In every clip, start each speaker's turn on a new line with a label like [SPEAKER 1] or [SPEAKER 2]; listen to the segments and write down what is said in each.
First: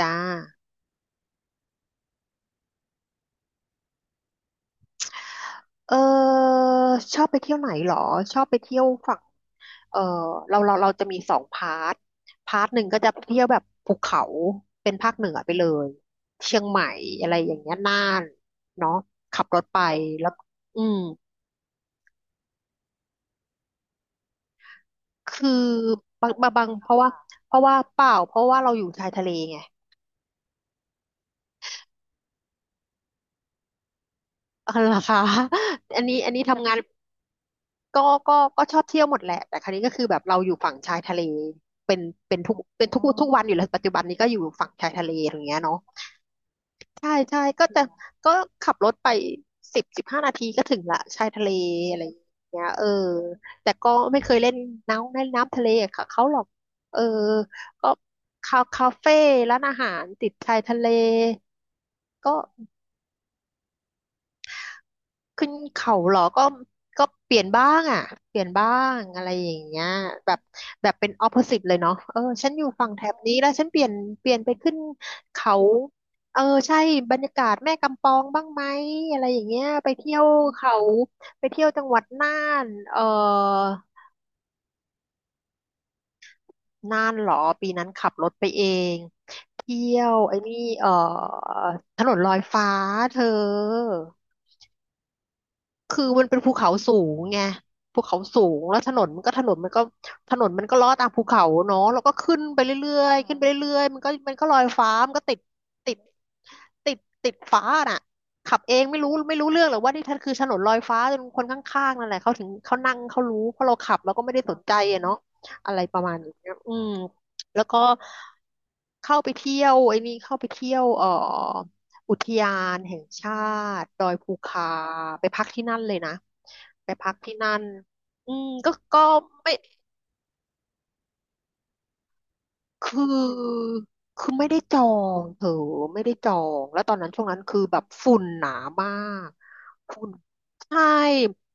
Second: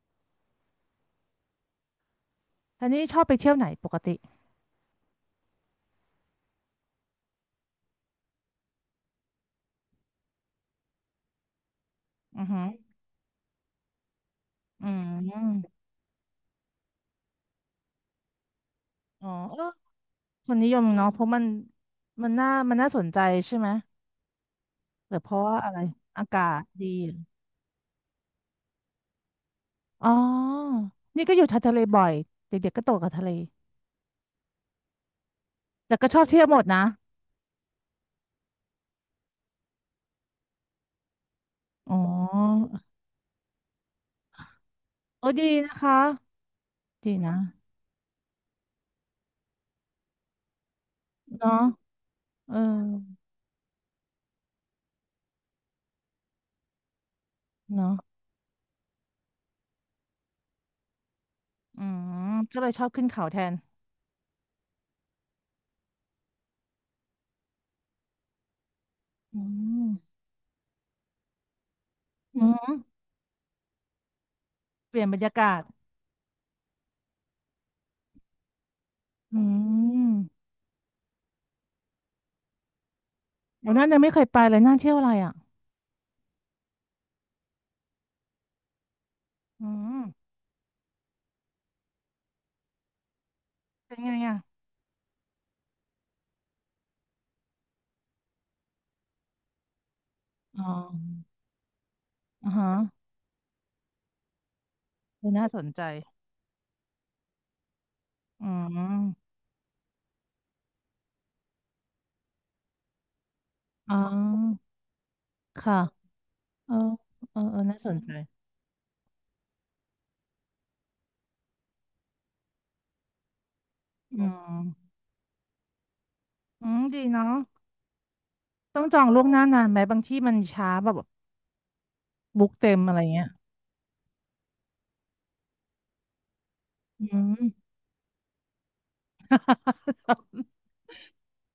[SPEAKER 1] จ้า
[SPEAKER 2] ท่านี้ชอบไปเที่ยวไหนปกติ
[SPEAKER 1] เออชอบไปเที่ยวไหนเหรอ ชอบไปเที่ยวฝั่งเออเราจะมีสองพาร์ท
[SPEAKER 2] อือ
[SPEAKER 1] พา
[SPEAKER 2] หื
[SPEAKER 1] ร์
[SPEAKER 2] อ
[SPEAKER 1] ทหนึ่งก็จะเที่ยวแบบภูเขา
[SPEAKER 2] อื
[SPEAKER 1] เป็นภาคเหนือไปเล
[SPEAKER 2] ม
[SPEAKER 1] ย เชียงใหม่อะไรอย่างเงี้ยน่านเนาะ
[SPEAKER 2] อ๋อ
[SPEAKER 1] ขับ
[SPEAKER 2] เอ
[SPEAKER 1] ร
[SPEAKER 2] อ
[SPEAKER 1] ถไปแล้ว
[SPEAKER 2] คนนิย
[SPEAKER 1] อื
[SPEAKER 2] ม
[SPEAKER 1] ม
[SPEAKER 2] เนาะเพราะมันมันน่าสนใจใช่ไหมหรือเพราะ
[SPEAKER 1] คื
[SPEAKER 2] ว่า
[SPEAKER 1] อ
[SPEAKER 2] อะไรอา
[SPEAKER 1] บาง
[SPEAKER 2] กา
[SPEAKER 1] บาง
[SPEAKER 2] ศ
[SPEAKER 1] บาง
[SPEAKER 2] ดี
[SPEAKER 1] เพราะว่าเปล่า เพราะว่าเราอยู่ชายทะเลไง
[SPEAKER 2] อ๋อนี่ก็อยู่ทะเลบ่อยเด็กๆก็โตกับทะเล
[SPEAKER 1] เออเหรอคะ
[SPEAKER 2] แต่
[SPEAKER 1] อัน
[SPEAKER 2] ก็
[SPEAKER 1] นี้
[SPEAKER 2] ชอบ
[SPEAKER 1] อัน
[SPEAKER 2] เที่
[SPEAKER 1] นี้
[SPEAKER 2] ยวหมด
[SPEAKER 1] ทำงาน
[SPEAKER 2] นะ
[SPEAKER 1] ก็ก็ชอบเที่ยวหมดแหละ แต่ครั้นี้ก็คือแบบเราอยู่ฝั่งชายทะเล
[SPEAKER 2] อ๋อ
[SPEAKER 1] เป็นเป็นทุกวันอยู่แล้วปัจจุบันนี้ก็อยู่ฝั่งชายทะเล
[SPEAKER 2] โอ้
[SPEAKER 1] อย่าง
[SPEAKER 2] ดี
[SPEAKER 1] เงี้ย
[SPEAKER 2] นะ
[SPEAKER 1] เนาะ
[SPEAKER 2] คะ
[SPEAKER 1] ใช่
[SPEAKER 2] ดีนะ
[SPEAKER 1] ใช่ก็จะก็ขับรถไปสิบห้านาทีก็ถึงละชายทะเล
[SPEAKER 2] เนาะ
[SPEAKER 1] อะไรอย่าง
[SPEAKER 2] เออ
[SPEAKER 1] เงี้ยเออแต่ก็ไม่เคยเล่นน้ำเล่นน้ำทะเลค่ะเขาหรอกเออก็
[SPEAKER 2] เนาะ
[SPEAKER 1] คาเฟ่ร้านอาหารติดชายทะเล
[SPEAKER 2] อืม
[SPEAKER 1] ก็
[SPEAKER 2] ก็เลยชอบขึ้นเขาแทน
[SPEAKER 1] ขึ้นเขาเหรอก็เปลี่ยนบ้างอ่ะเปลี่ยนบ้างอะไร
[SPEAKER 2] อื
[SPEAKER 1] อย่างเงี้ย
[SPEAKER 2] ม
[SPEAKER 1] แบบแบบเป็นออ p o s สิ e เลยเนาะเออ
[SPEAKER 2] อื
[SPEAKER 1] ฉันอยู่
[SPEAKER 2] ม
[SPEAKER 1] ฝั่งแถบนี้แล้วฉันเปลี่ยนไปขึ้น
[SPEAKER 2] เปลี่ยนบรรยา
[SPEAKER 1] เขา
[SPEAKER 2] กาศ
[SPEAKER 1] เออ ใช่ บรรยากาศแม่กำปองบ้างไหมอะไรอ
[SPEAKER 2] อื
[SPEAKER 1] ย่างเงี้ยไปเที่ยว
[SPEAKER 2] ม
[SPEAKER 1] เขาไปเที่ยวจังหวัดน่านเออ
[SPEAKER 2] วันนั้นยังไม่เคยไปเลยน่าเที่ยวอะไรอ่ะ
[SPEAKER 1] น่านเหรอ ปีนั้นขับรถไปเอง
[SPEAKER 2] อื
[SPEAKER 1] เที่ย
[SPEAKER 2] ม
[SPEAKER 1] วไอ้นี่เออถนนลอยฟ้าเธอ
[SPEAKER 2] เป็นไงอ่ะ
[SPEAKER 1] คือมันเป็นภูเขาสูงไงภูเขาสูงแล้วถนน
[SPEAKER 2] อ๋
[SPEAKER 1] มั
[SPEAKER 2] อ
[SPEAKER 1] นก็ลอดตามภูเขาเนาะแล้วก็ขึ้น
[SPEAKER 2] อ่า
[SPEAKER 1] ไป
[SPEAKER 2] ฮะ
[SPEAKER 1] เรื่อยๆขึ้นไปเรื่อยๆมันก็ลอยฟ้ามันก็
[SPEAKER 2] เออน่าสนใจ
[SPEAKER 1] ติดติดติดฟ้าน่ะ
[SPEAKER 2] อื
[SPEAKER 1] ขับเอง
[SPEAKER 2] ม
[SPEAKER 1] ไม่รู้เรื่องหรอกว่านี่ท่านคือถนนลอยฟ้าจนคนข้างๆนั่นแหละเขาถึงเขานั่งเขารู้เพราะเรา
[SPEAKER 2] อ๋
[SPEAKER 1] ขั
[SPEAKER 2] อ
[SPEAKER 1] บเราก็ไม่ได้สนใจอะเนาะอะ
[SPEAKER 2] ค่ะ
[SPEAKER 1] ไรประมาณนี้
[SPEAKER 2] เอ
[SPEAKER 1] อื
[SPEAKER 2] อ
[SPEAKER 1] ม
[SPEAKER 2] เออเออ
[SPEAKER 1] แล้วก็
[SPEAKER 2] น่าสนใจ
[SPEAKER 1] เข้าไปเที่ยวไอ้นี่เข้าไปเที่ยวอุทยานแห่งชาติดอย
[SPEAKER 2] อื
[SPEAKER 1] ภู
[SPEAKER 2] ม
[SPEAKER 1] คาไปพักที่นั่นเลยนะ
[SPEAKER 2] อืม
[SPEAKER 1] ไป
[SPEAKER 2] ดี
[SPEAKER 1] พัก
[SPEAKER 2] เนาะ
[SPEAKER 1] ที่นั่นอืมก็
[SPEAKER 2] ต้องจ
[SPEAKER 1] ก็
[SPEAKER 2] องล่วงหน้า
[SPEAKER 1] ไม่
[SPEAKER 2] นานไหมบางที่มันช้าแบบบุ๊กเต็มอะ
[SPEAKER 1] คื
[SPEAKER 2] ไรเงี้ย
[SPEAKER 1] อคือไม่ได้จองเถอะไม่ได้จองแล้วตอน
[SPEAKER 2] อื
[SPEAKER 1] นั้นช่วง
[SPEAKER 2] ม
[SPEAKER 1] นั้นคือแบบฝุ่นหนามาก ฝุ่นใช่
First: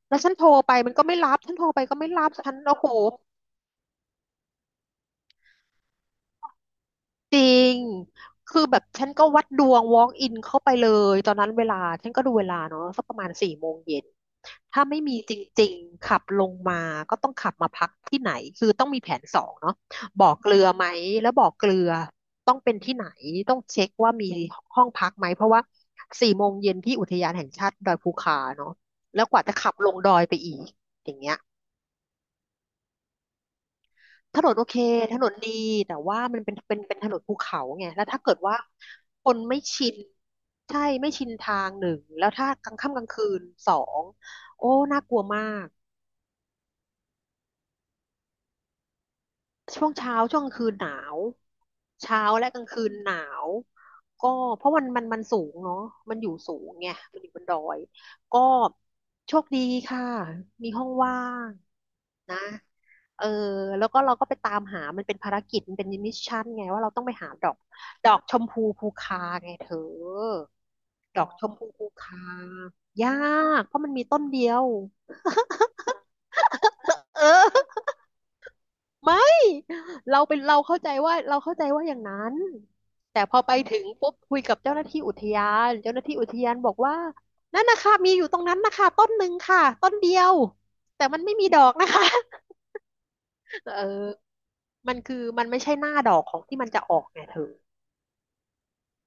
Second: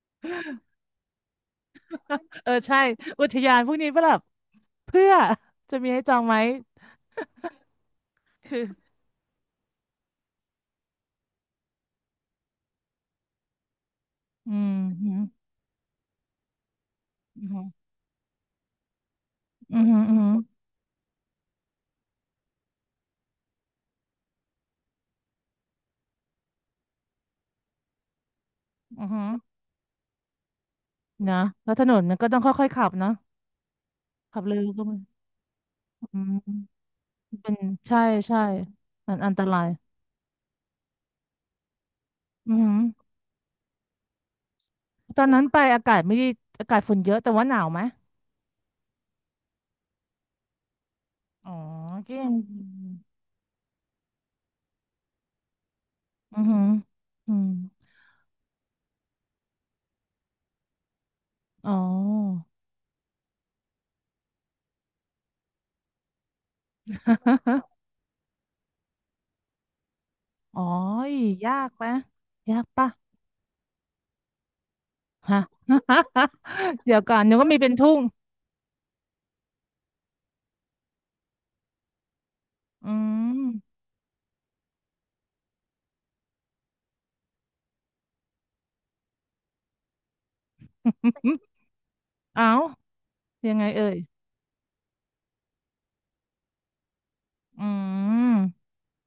[SPEAKER 1] แล้วฉันโทรไปมันก็ไม่รับฉันโทรไปก็ไม่รับ
[SPEAKER 2] เอ
[SPEAKER 1] ฉั
[SPEAKER 2] อ
[SPEAKER 1] นโอ้
[SPEAKER 2] ใช่
[SPEAKER 1] โห
[SPEAKER 2] อุทยานพวกนี้ก็แบบเพื่อจะมีให้จองไหม
[SPEAKER 1] จริง
[SPEAKER 2] คื
[SPEAKER 1] คื
[SPEAKER 2] อ
[SPEAKER 1] อแบบฉันก็วัดดวง walk in เข้าไปเลยตอนนั้นเวลาฉันก็ดูเวลาเนาะสักประมาณสี่โมงเย็น
[SPEAKER 2] อืม
[SPEAKER 1] ถ้าไม่
[SPEAKER 2] อื
[SPEAKER 1] มี
[SPEAKER 2] ม
[SPEAKER 1] จริงๆขับลงมาก็ต้อง
[SPEAKER 2] อื
[SPEAKER 1] ขับมา
[SPEAKER 2] ม
[SPEAKER 1] พักที่ไหนคือต้องมีแผนสองเนาะ
[SPEAKER 2] อืมอืม
[SPEAKER 1] บ่อเกลือไหมแล้วบ่อเกลือต้องเป็นที่ไหนต้องเช็คว่ามีห้องพักไหมเพราะว่าสี่โมงเย็นที่อุทยานแห่งชาติดอยภูคาเนาะ
[SPEAKER 2] อื
[SPEAKER 1] แล้ว
[SPEAKER 2] ม
[SPEAKER 1] กว่าจะขับลงดอยไปอีกอย่างเงี้
[SPEAKER 2] นะ
[SPEAKER 1] ย
[SPEAKER 2] แล้วถนนก็ต้องค่อยๆขับเนอะ
[SPEAKER 1] ถ
[SPEAKER 2] ขับ
[SPEAKER 1] นน
[SPEAKER 2] เร็
[SPEAKER 1] โอ
[SPEAKER 2] ว
[SPEAKER 1] เค
[SPEAKER 2] ก็ไม่
[SPEAKER 1] ถนนดีแต่
[SPEAKER 2] อื
[SPEAKER 1] ว่ามัน
[SPEAKER 2] ม
[SPEAKER 1] เป็นถนนภู
[SPEAKER 2] เป็น
[SPEAKER 1] เขาไง
[SPEAKER 2] ใช่
[SPEAKER 1] แล้วถ้าเกิด
[SPEAKER 2] ใช่
[SPEAKER 1] ว่า
[SPEAKER 2] มัน
[SPEAKER 1] ค
[SPEAKER 2] อัน
[SPEAKER 1] น
[SPEAKER 2] ต
[SPEAKER 1] ไม่
[SPEAKER 2] ราย
[SPEAKER 1] ชินใช่ไม่ชินทางหนึ่งแล้วถ้า
[SPEAKER 2] อือ
[SPEAKER 1] ก
[SPEAKER 2] หื
[SPEAKER 1] ลาง
[SPEAKER 2] อ
[SPEAKER 1] ค่ำกลางคืนสองโอ้น่ากลั
[SPEAKER 2] ต
[SPEAKER 1] ว
[SPEAKER 2] อน
[SPEAKER 1] มา
[SPEAKER 2] นั้นไป
[SPEAKER 1] ก
[SPEAKER 2] อากาศไม่ได้อากาศฝนเยอะแต่ว่าหนาวไหม
[SPEAKER 1] ช่วงเช้าช่วงกลางคืนหนาว
[SPEAKER 2] อ๋อก็
[SPEAKER 1] เช้า
[SPEAKER 2] ยัง
[SPEAKER 1] และ
[SPEAKER 2] ดี
[SPEAKER 1] กลางคืนหนาวก็เพราะมันสูงเนาะมันอยู่
[SPEAKER 2] อือ
[SPEAKER 1] สู
[SPEAKER 2] หือ
[SPEAKER 1] งไงมันอยู่
[SPEAKER 2] อื
[SPEAKER 1] บน
[SPEAKER 2] ม
[SPEAKER 1] ดอยก็โชคดีค่ะมีห้องว่าง
[SPEAKER 2] อ๋
[SPEAKER 1] นะ
[SPEAKER 2] อ
[SPEAKER 1] เออแล้วก็เราก็ไปตามหามันเป็นภารกิจมันเป็นมิชชั่นไงว่าเราต้องไปหาดอกดอกชมพูภูคาไงเธอ
[SPEAKER 2] อ๋อย
[SPEAKER 1] ดอกชม
[SPEAKER 2] ยา
[SPEAKER 1] พู
[SPEAKER 2] กไห
[SPEAKER 1] ภู
[SPEAKER 2] ม
[SPEAKER 1] คา
[SPEAKER 2] ยากปะ
[SPEAKER 1] ยากเพราะมันมีต้นเดียว
[SPEAKER 2] ฮะ เดี๋ยวก่อ
[SPEAKER 1] เอ
[SPEAKER 2] นเดี๋ยวก็
[SPEAKER 1] อ
[SPEAKER 2] มีเป็นทุ่ง
[SPEAKER 1] ไม่เราเป็นเราเข้าใจว่าเราเข้าใจว่าอย่างนั้น
[SPEAKER 2] อื
[SPEAKER 1] แต่พอ
[SPEAKER 2] ม
[SPEAKER 1] ไปถึงปุ๊บคุยกับเจ้าหน้าที่อุทยานเจ้าหน้าที่อุทยานบอกว่านั่นนะคะมีอยู่ตรงนั้นนะคะต้นหนึ่งค่ะต้นเดียว แต่มันไม่ มีดอกนะคะ
[SPEAKER 2] เอ้ายังไง
[SPEAKER 1] เอ
[SPEAKER 2] เอ่
[SPEAKER 1] อ
[SPEAKER 2] ย
[SPEAKER 1] มันคือมันไม่ใช่หน้าดอกของที่มันจะออกไงเธอ
[SPEAKER 2] อืม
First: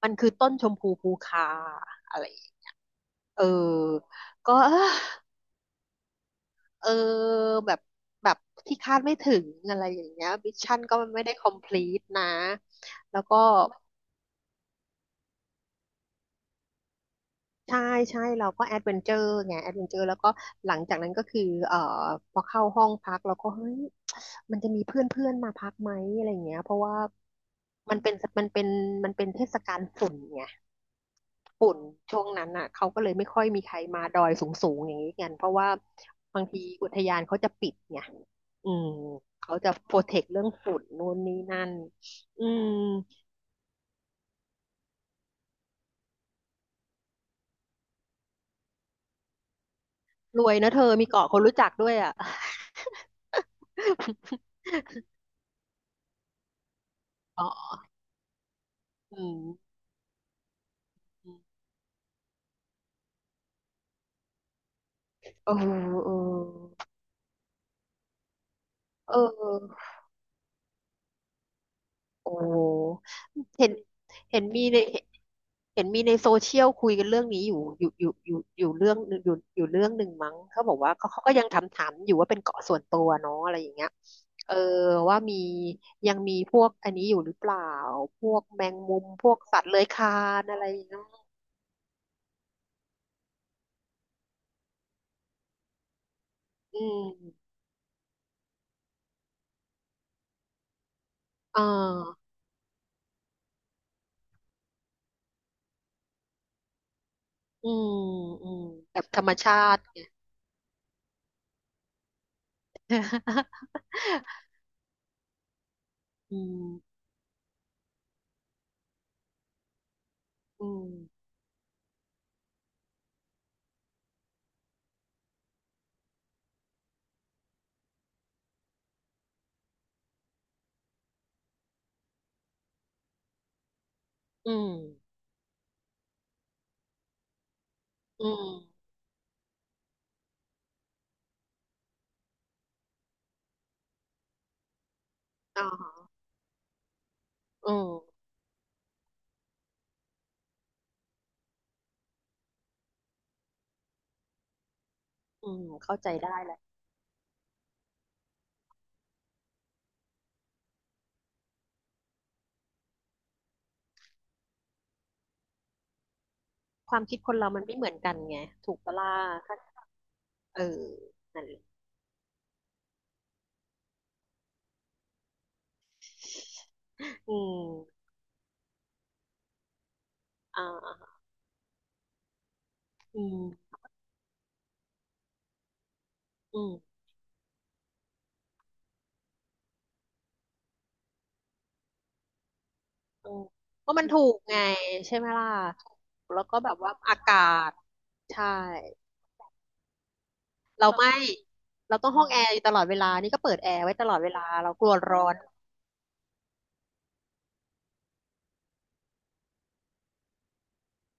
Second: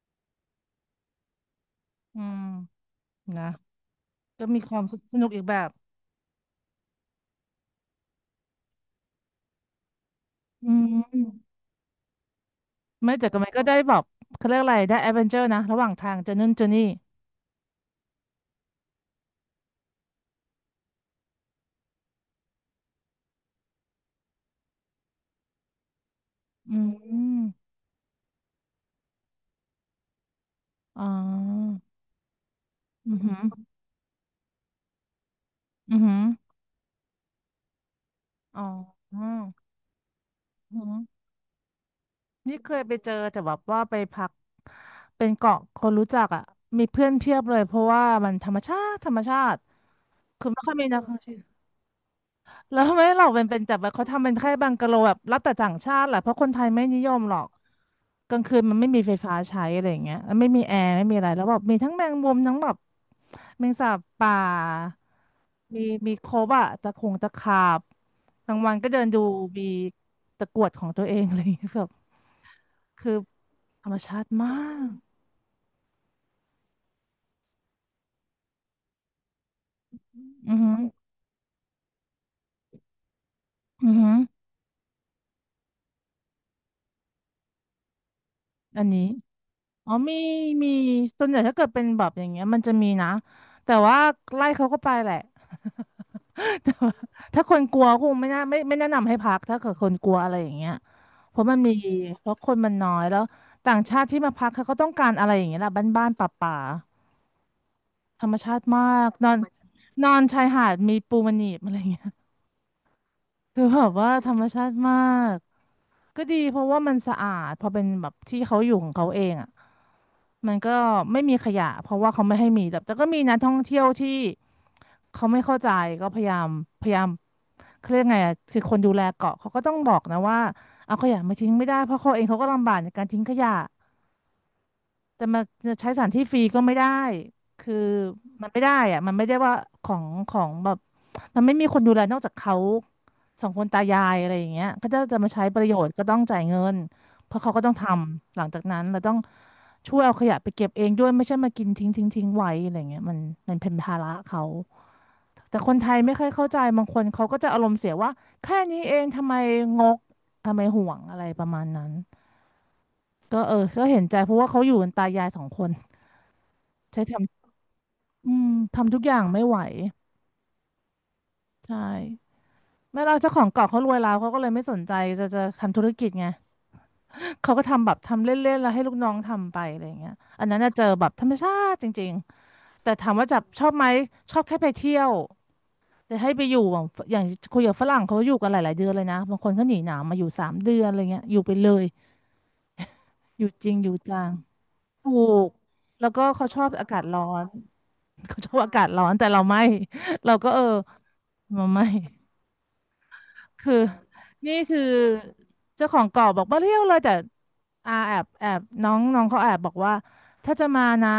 [SPEAKER 1] มันคือต้นชมพูภูคาอะ
[SPEAKER 2] อื
[SPEAKER 1] ไรอ
[SPEAKER 2] ม
[SPEAKER 1] ย่างเงี้ยเอ
[SPEAKER 2] นะ
[SPEAKER 1] อ
[SPEAKER 2] ก็
[SPEAKER 1] ก็
[SPEAKER 2] มี
[SPEAKER 1] เอ
[SPEAKER 2] ค
[SPEAKER 1] อ
[SPEAKER 2] วามสนุกอีกแบบ
[SPEAKER 1] เออแบบแบบที่คาดไม่ถึงอะไรอย่างเงี้ยมิช
[SPEAKER 2] อื
[SPEAKER 1] ชั่นก็
[SPEAKER 2] ม
[SPEAKER 1] ไม่ได้ complete นะ
[SPEAKER 2] ไม่
[SPEAKER 1] แล้ว
[SPEAKER 2] แต่
[SPEAKER 1] ก็
[SPEAKER 2] ก็มันก็ได้แบบเขาเรียกอะไรได้แอดเวนเจอร์นะ ระหว่างทางเจอนู่นเจอนี่
[SPEAKER 1] ใช่ใช่เราก็แอดเวนเจอร์ไงแอดเวนเจอร์แล้วก็หลังจากนั้นก็คือเอ่อพอเข้าห้องพักเราก็เฮ้ยมันจะมีเพื่อนเพื่อนมาพักไหมอะไรอย่างเงี้ยเพ
[SPEAKER 2] อื
[SPEAKER 1] ราะว่า
[SPEAKER 2] ม
[SPEAKER 1] มันเป็นมันเป็นมันเป็นเทศกาลฝุ่นไง
[SPEAKER 2] อ๋อ
[SPEAKER 1] ฝุ่นช่วงนั้นอ่ะเขาก็เล
[SPEAKER 2] อื
[SPEAKER 1] ย
[SPEAKER 2] อ
[SPEAKER 1] ไม่
[SPEAKER 2] หือ
[SPEAKER 1] ค่อยมีใครมาดอยสูงสูงอย่างนี้กันเพราะว่า
[SPEAKER 2] อือหือ
[SPEAKER 1] บางทีอุทยานเขาจะปิดไง
[SPEAKER 2] อ๋อ
[SPEAKER 1] อืม
[SPEAKER 2] อืม
[SPEAKER 1] เขาจะโปรเทคเรื่องฝุ่
[SPEAKER 2] อือ
[SPEAKER 1] น
[SPEAKER 2] หือ
[SPEAKER 1] นู่นนี่นั่นอื
[SPEAKER 2] นี่
[SPEAKER 1] ม
[SPEAKER 2] เคยไปเจอแต่แบบว่าไปพักเป็นเกาะคนรู้จักอ่ะมีเพื่อนเพียบเลยเพราะว่ามันธรรมชาติ
[SPEAKER 1] ร
[SPEAKER 2] คือ
[SPEAKER 1] วย
[SPEAKER 2] ไม่
[SPEAKER 1] นะ
[SPEAKER 2] ค่อย
[SPEAKER 1] เธอ
[SPEAKER 2] มีนัก
[SPEAKER 1] มี
[SPEAKER 2] ท่อง
[SPEAKER 1] เกาะ
[SPEAKER 2] เที่
[SPEAKER 1] ค
[SPEAKER 2] ยว
[SPEAKER 1] นรู้จักด้วยอ่ะ
[SPEAKER 2] แล้วทำไมเราเป็นจับแบบเขาทำเป็นแค่บังกะโล แบบรับแต่ต่างชาติแหละเพราะคนไทยไม่นิยมหรอ
[SPEAKER 1] อ๋
[SPEAKER 2] ก
[SPEAKER 1] อ
[SPEAKER 2] กลางคืนมันไม่มีไฟ
[SPEAKER 1] อื
[SPEAKER 2] ฟ้า
[SPEAKER 1] ม
[SPEAKER 2] ใช้อะไรอย่างเงี้ยแล้วไม่มีแอร์ไม่มีอะ
[SPEAKER 1] อื
[SPEAKER 2] ไร
[SPEAKER 1] ม
[SPEAKER 2] แล้วแบบมีทั้งแมงมุมทั้งแบบแมงสาบป่า
[SPEAKER 1] เออ
[SPEAKER 2] มี
[SPEAKER 1] เอ
[SPEAKER 2] ครบอะ
[SPEAKER 1] อ
[SPEAKER 2] ตะขงตะขาบกลางวันก็เดิน
[SPEAKER 1] เอ
[SPEAKER 2] ดูมี
[SPEAKER 1] อ
[SPEAKER 2] ตะกรวดของตัวเองอะไรอย่างเงี้ยแบบ
[SPEAKER 1] โอ้
[SPEAKER 2] คือ
[SPEAKER 1] เห็น
[SPEAKER 2] ธรรมชาติ
[SPEAKER 1] เห็น
[SPEAKER 2] มา
[SPEAKER 1] มีใน
[SPEAKER 2] ก
[SPEAKER 1] เห็นมีในโซเชียลคุยกันเรื่องนี้อยู่เรื่องอยู่อยู่เรื่องหนึ่งมั้ง
[SPEAKER 2] อือ
[SPEAKER 1] เขาบ
[SPEAKER 2] หื
[SPEAKER 1] อ
[SPEAKER 2] อ
[SPEAKER 1] กว่าเขาก็ยังถามอยู่ว่าเป็นเกาะส่วนตัวเนาะอะไรอย่างเงี้ย
[SPEAKER 2] อือหือ
[SPEAKER 1] เออว่ามียังมีพวกอันนี้อยู่หรือเปล่า พวกแมง
[SPEAKER 2] อัน
[SPEAKER 1] มุ
[SPEAKER 2] นี้
[SPEAKER 1] ม พวกสัตว์เลื้อย
[SPEAKER 2] อ๋อ
[SPEAKER 1] คลา
[SPEAKER 2] มี
[SPEAKER 1] นอะไร
[SPEAKER 2] มี
[SPEAKER 1] อย่างเงี้ย
[SPEAKER 2] ส่วนใหญ่ถ้าเกิดเป็นแบบอย่างเงี้ยมันจะมีนะแต่ว่าไล่เขาก็ไปแหละ แต่
[SPEAKER 1] อื
[SPEAKER 2] ว่า
[SPEAKER 1] ม
[SPEAKER 2] ถ้าคนกลัวคงไม่น่าไม่แนะนำให้พักถ้าเกิดคนกลัวอะไรอย่างเงี้ยเพราะมัน
[SPEAKER 1] อ่า
[SPEAKER 2] มีเพราะคนมันน้อยแล้วต่างชาติที่มาพักเขาก็ต้องการอะไรอย่างเงี้ยแหละบ้านๆป่า
[SPEAKER 1] อืม
[SPEAKER 2] ๆธรรม
[SPEAKER 1] อื
[SPEAKER 2] ชา
[SPEAKER 1] ม
[SPEAKER 2] ติมา
[SPEAKER 1] แบบ
[SPEAKER 2] ก
[SPEAKER 1] ธร
[SPEAKER 2] น
[SPEAKER 1] รม
[SPEAKER 2] อน
[SPEAKER 1] ชาติไง
[SPEAKER 2] นอนชายหาดมีปูมันหนีบอะไรอย่างเงี้ย คือแบบว่าธรรม ชาติมากก็ดี
[SPEAKER 1] อื
[SPEAKER 2] เพ
[SPEAKER 1] ม
[SPEAKER 2] ราะว่ามันสะอาดพอเป็นแบบที่เขาอยู่ของเขาเองอ่ะ มัน
[SPEAKER 1] อื
[SPEAKER 2] ก็
[SPEAKER 1] ม
[SPEAKER 2] ไม่มีขยะเพราะว่าเขาไม่ให้มีแต่ก็มีนักท่องเที่ยวที่เขาไม่เข้าใจก็พยายามพยายามเขาเรียกไงอะคือคนดูแลเกาะเขาก็ต้องบอกนะว่าเอาขยะมาทิ้งไม่ได้เพราะเขาเองเขาก็ลำบากในการทิ้งขยะ
[SPEAKER 1] อืม
[SPEAKER 2] แต่มาจะใช้สถานที่ฟรีก็ไม่ได้ คือ
[SPEAKER 1] อื
[SPEAKER 2] มัน
[SPEAKER 1] ม
[SPEAKER 2] ไม่ได้อะมันไม่ได้ว่าของแบบมันไม่มีคนดูแลนอกจากเขาสองคนตายายอะไรอย่างเงี้ยก็จะมาใช้ป
[SPEAKER 1] อ๋
[SPEAKER 2] ระโยชน์
[SPEAKER 1] อ
[SPEAKER 2] ก็ต้องจ่ายเงินเพราะเขาก็
[SPEAKER 1] อื
[SPEAKER 2] ต้องท
[SPEAKER 1] ม
[SPEAKER 2] ำหลังจากนั้นเราต้องช่วยเอาขยะไปเก็บเองด้วยไม่ใช่มากินทิ้งไว้อะไรเงี้ยมันมันเป็นภาระเขา
[SPEAKER 1] อื
[SPEAKER 2] แต่
[SPEAKER 1] ม
[SPEAKER 2] คนไท
[SPEAKER 1] เข้า
[SPEAKER 2] ย
[SPEAKER 1] ใจ
[SPEAKER 2] ไม่ค่อย
[SPEAKER 1] ได้
[SPEAKER 2] เข้า
[SPEAKER 1] แห
[SPEAKER 2] ใจ
[SPEAKER 1] ละ
[SPEAKER 2] บางคนเขาก็จะอารมณ์เสียว่าแค่นี้เองทำไมงกทำไมห่วงอะไรประมาณนั้นก็เออก็เห็นใจเพราะว่าเขาอยู่กันตายายสองคน
[SPEAKER 1] ควา
[SPEAKER 2] ใช้
[SPEAKER 1] ม
[SPEAKER 2] ท
[SPEAKER 1] คิดคนเรามันไม่เหมือนกัน
[SPEAKER 2] ำอื
[SPEAKER 1] ไง
[SPEAKER 2] ม
[SPEAKER 1] ถูก
[SPEAKER 2] ทำ
[SPEAKER 1] ปะ
[SPEAKER 2] ทุกอ
[SPEAKER 1] ล่ะ
[SPEAKER 2] ย่างไม่ไห
[SPEAKER 1] ถ้า
[SPEAKER 2] ว
[SPEAKER 1] เออนั่นแหละ
[SPEAKER 2] ใช่ไม่เราเจ้าของเก่าเขารวยแล้วเขาก็เลยไม่สนใจจะทำธุรกิจไง
[SPEAKER 1] อื
[SPEAKER 2] เขาก็ทำแบบ
[SPEAKER 1] ม
[SPEAKER 2] ทำเล่นๆแล้วให้ลูกน้องทำไปอะไรอย่างเงี้ยอันนั้น
[SPEAKER 1] อ่
[SPEAKER 2] น่ะเจอแบบ
[SPEAKER 1] า
[SPEAKER 2] ธรรมชาติจริงๆแต่ถาม
[SPEAKER 1] อื
[SPEAKER 2] ว่าจั
[SPEAKER 1] ม
[SPEAKER 2] บชอบไหมชอบแค่ไปเที่ยวแต่ให้ไปอ
[SPEAKER 1] อื
[SPEAKER 2] ยู่
[SPEAKER 1] ม
[SPEAKER 2] แบบอย่างคุยกับฝรั่งเขาอยู่กันหลายๆเดือนเลยนะบางคนเขาหนีหนาวมาอยู่สามเดือนอะไรเงี้ยอยู่ไปเลย
[SPEAKER 1] อื
[SPEAKER 2] อ
[SPEAKER 1] ม
[SPEAKER 2] ยู่จริงอ
[SPEAKER 1] ก็
[SPEAKER 2] ยู่
[SPEAKER 1] มัน
[SPEAKER 2] จั
[SPEAKER 1] ถู
[SPEAKER 2] ง
[SPEAKER 1] กไง
[SPEAKER 2] ถู
[SPEAKER 1] ใช่ไหมล่ะ
[SPEAKER 2] ก
[SPEAKER 1] ถูก
[SPEAKER 2] แล้วก็
[SPEAKER 1] แล้ว
[SPEAKER 2] เขา
[SPEAKER 1] ก็
[SPEAKER 2] ชอบ
[SPEAKER 1] แบบ
[SPEAKER 2] อา
[SPEAKER 1] ว่า
[SPEAKER 2] กาศ
[SPEAKER 1] อา
[SPEAKER 2] ร้อ
[SPEAKER 1] กา
[SPEAKER 2] น
[SPEAKER 1] ศ
[SPEAKER 2] เขา
[SPEAKER 1] ใช่
[SPEAKER 2] ชอบอากาศร้อนแต่เราไม่เราก็เออ
[SPEAKER 1] เราไม่
[SPEAKER 2] เราไม่
[SPEAKER 1] เราต้องห้องแอร์อยู่ตลอดเวลานี่ก็เปิดแอ
[SPEAKER 2] คือ
[SPEAKER 1] ร์ไว้ตลอดเวลา
[SPEAKER 2] นี่
[SPEAKER 1] เรา
[SPEAKER 2] คือ
[SPEAKER 1] กลัวร้อน
[SPEAKER 2] เจ้าของเก่าบอกมาเที่ยวเลยแต่อาแอบน้องน้องเขาแอบบอกว่าถ้าจะมานะ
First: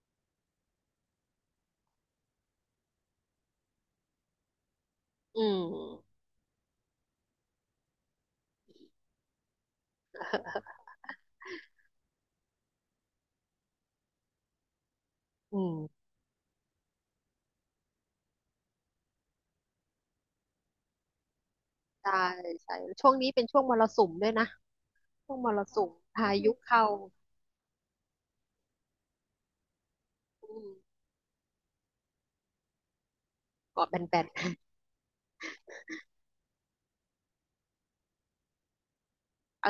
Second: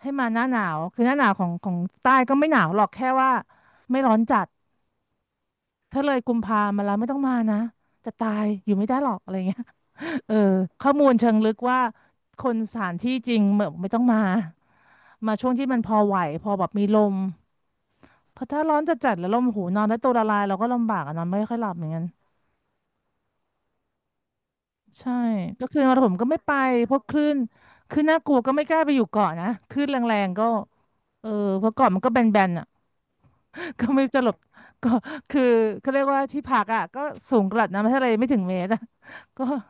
[SPEAKER 2] ให้มาหน้าหนาวคือหน้าหนาวของใต้ก็ไม่หนาวหรอกแค่ว่าไม่ร้อนจัด
[SPEAKER 1] อื
[SPEAKER 2] ถ้าเล
[SPEAKER 1] ม
[SPEAKER 2] ยกุมภามาแล้วไม่ต้องมานะจะตายอยู่ไม่ได้หรอกอะไรเงี้ยเออข้อมูลเชิงลึกว่าคนสถานที่จริงแบบไม่ต้องมามาช่วง
[SPEAKER 1] อื
[SPEAKER 2] ที่
[SPEAKER 1] ม
[SPEAKER 2] มันพอไหวพอแบบมีลมเพราะถ้าร้อนจัดๆแล้วลมหูนอนแล้วตัวละลายเราก็ลำบากอะนอนไม่ค่อยหลับเหมือนกัน
[SPEAKER 1] ใช่ใช่ช่วงนี้เป็นช่วงมรสุมด้วยนะ
[SPEAKER 2] ใช่
[SPEAKER 1] ช่วงมร
[SPEAKER 2] ก็คือ
[SPEAKER 1] สุ
[SPEAKER 2] ม
[SPEAKER 1] ม
[SPEAKER 2] รผมก็
[SPEAKER 1] พา
[SPEAKER 2] ไม่ไป
[SPEAKER 1] ยุเข้า
[SPEAKER 2] เพราะคลื่นน่ากลัวก็ไม่กล้าไปอยู่เกาะนะคลื่นแรงๆก็
[SPEAKER 1] อืม
[SPEAKER 2] เออเพราะเกาะมันก็แบนๆอ่ะ ก็
[SPEAKER 1] เกาะแบ
[SPEAKER 2] ไม่รู้จะห
[SPEAKER 1] น
[SPEAKER 2] ลบก็คือเขาเรียกว่าที่พักอ่ะก็สูงกระดับน้ำทะเลไม่ถึงเมตรอะ ก็
[SPEAKER 1] เออ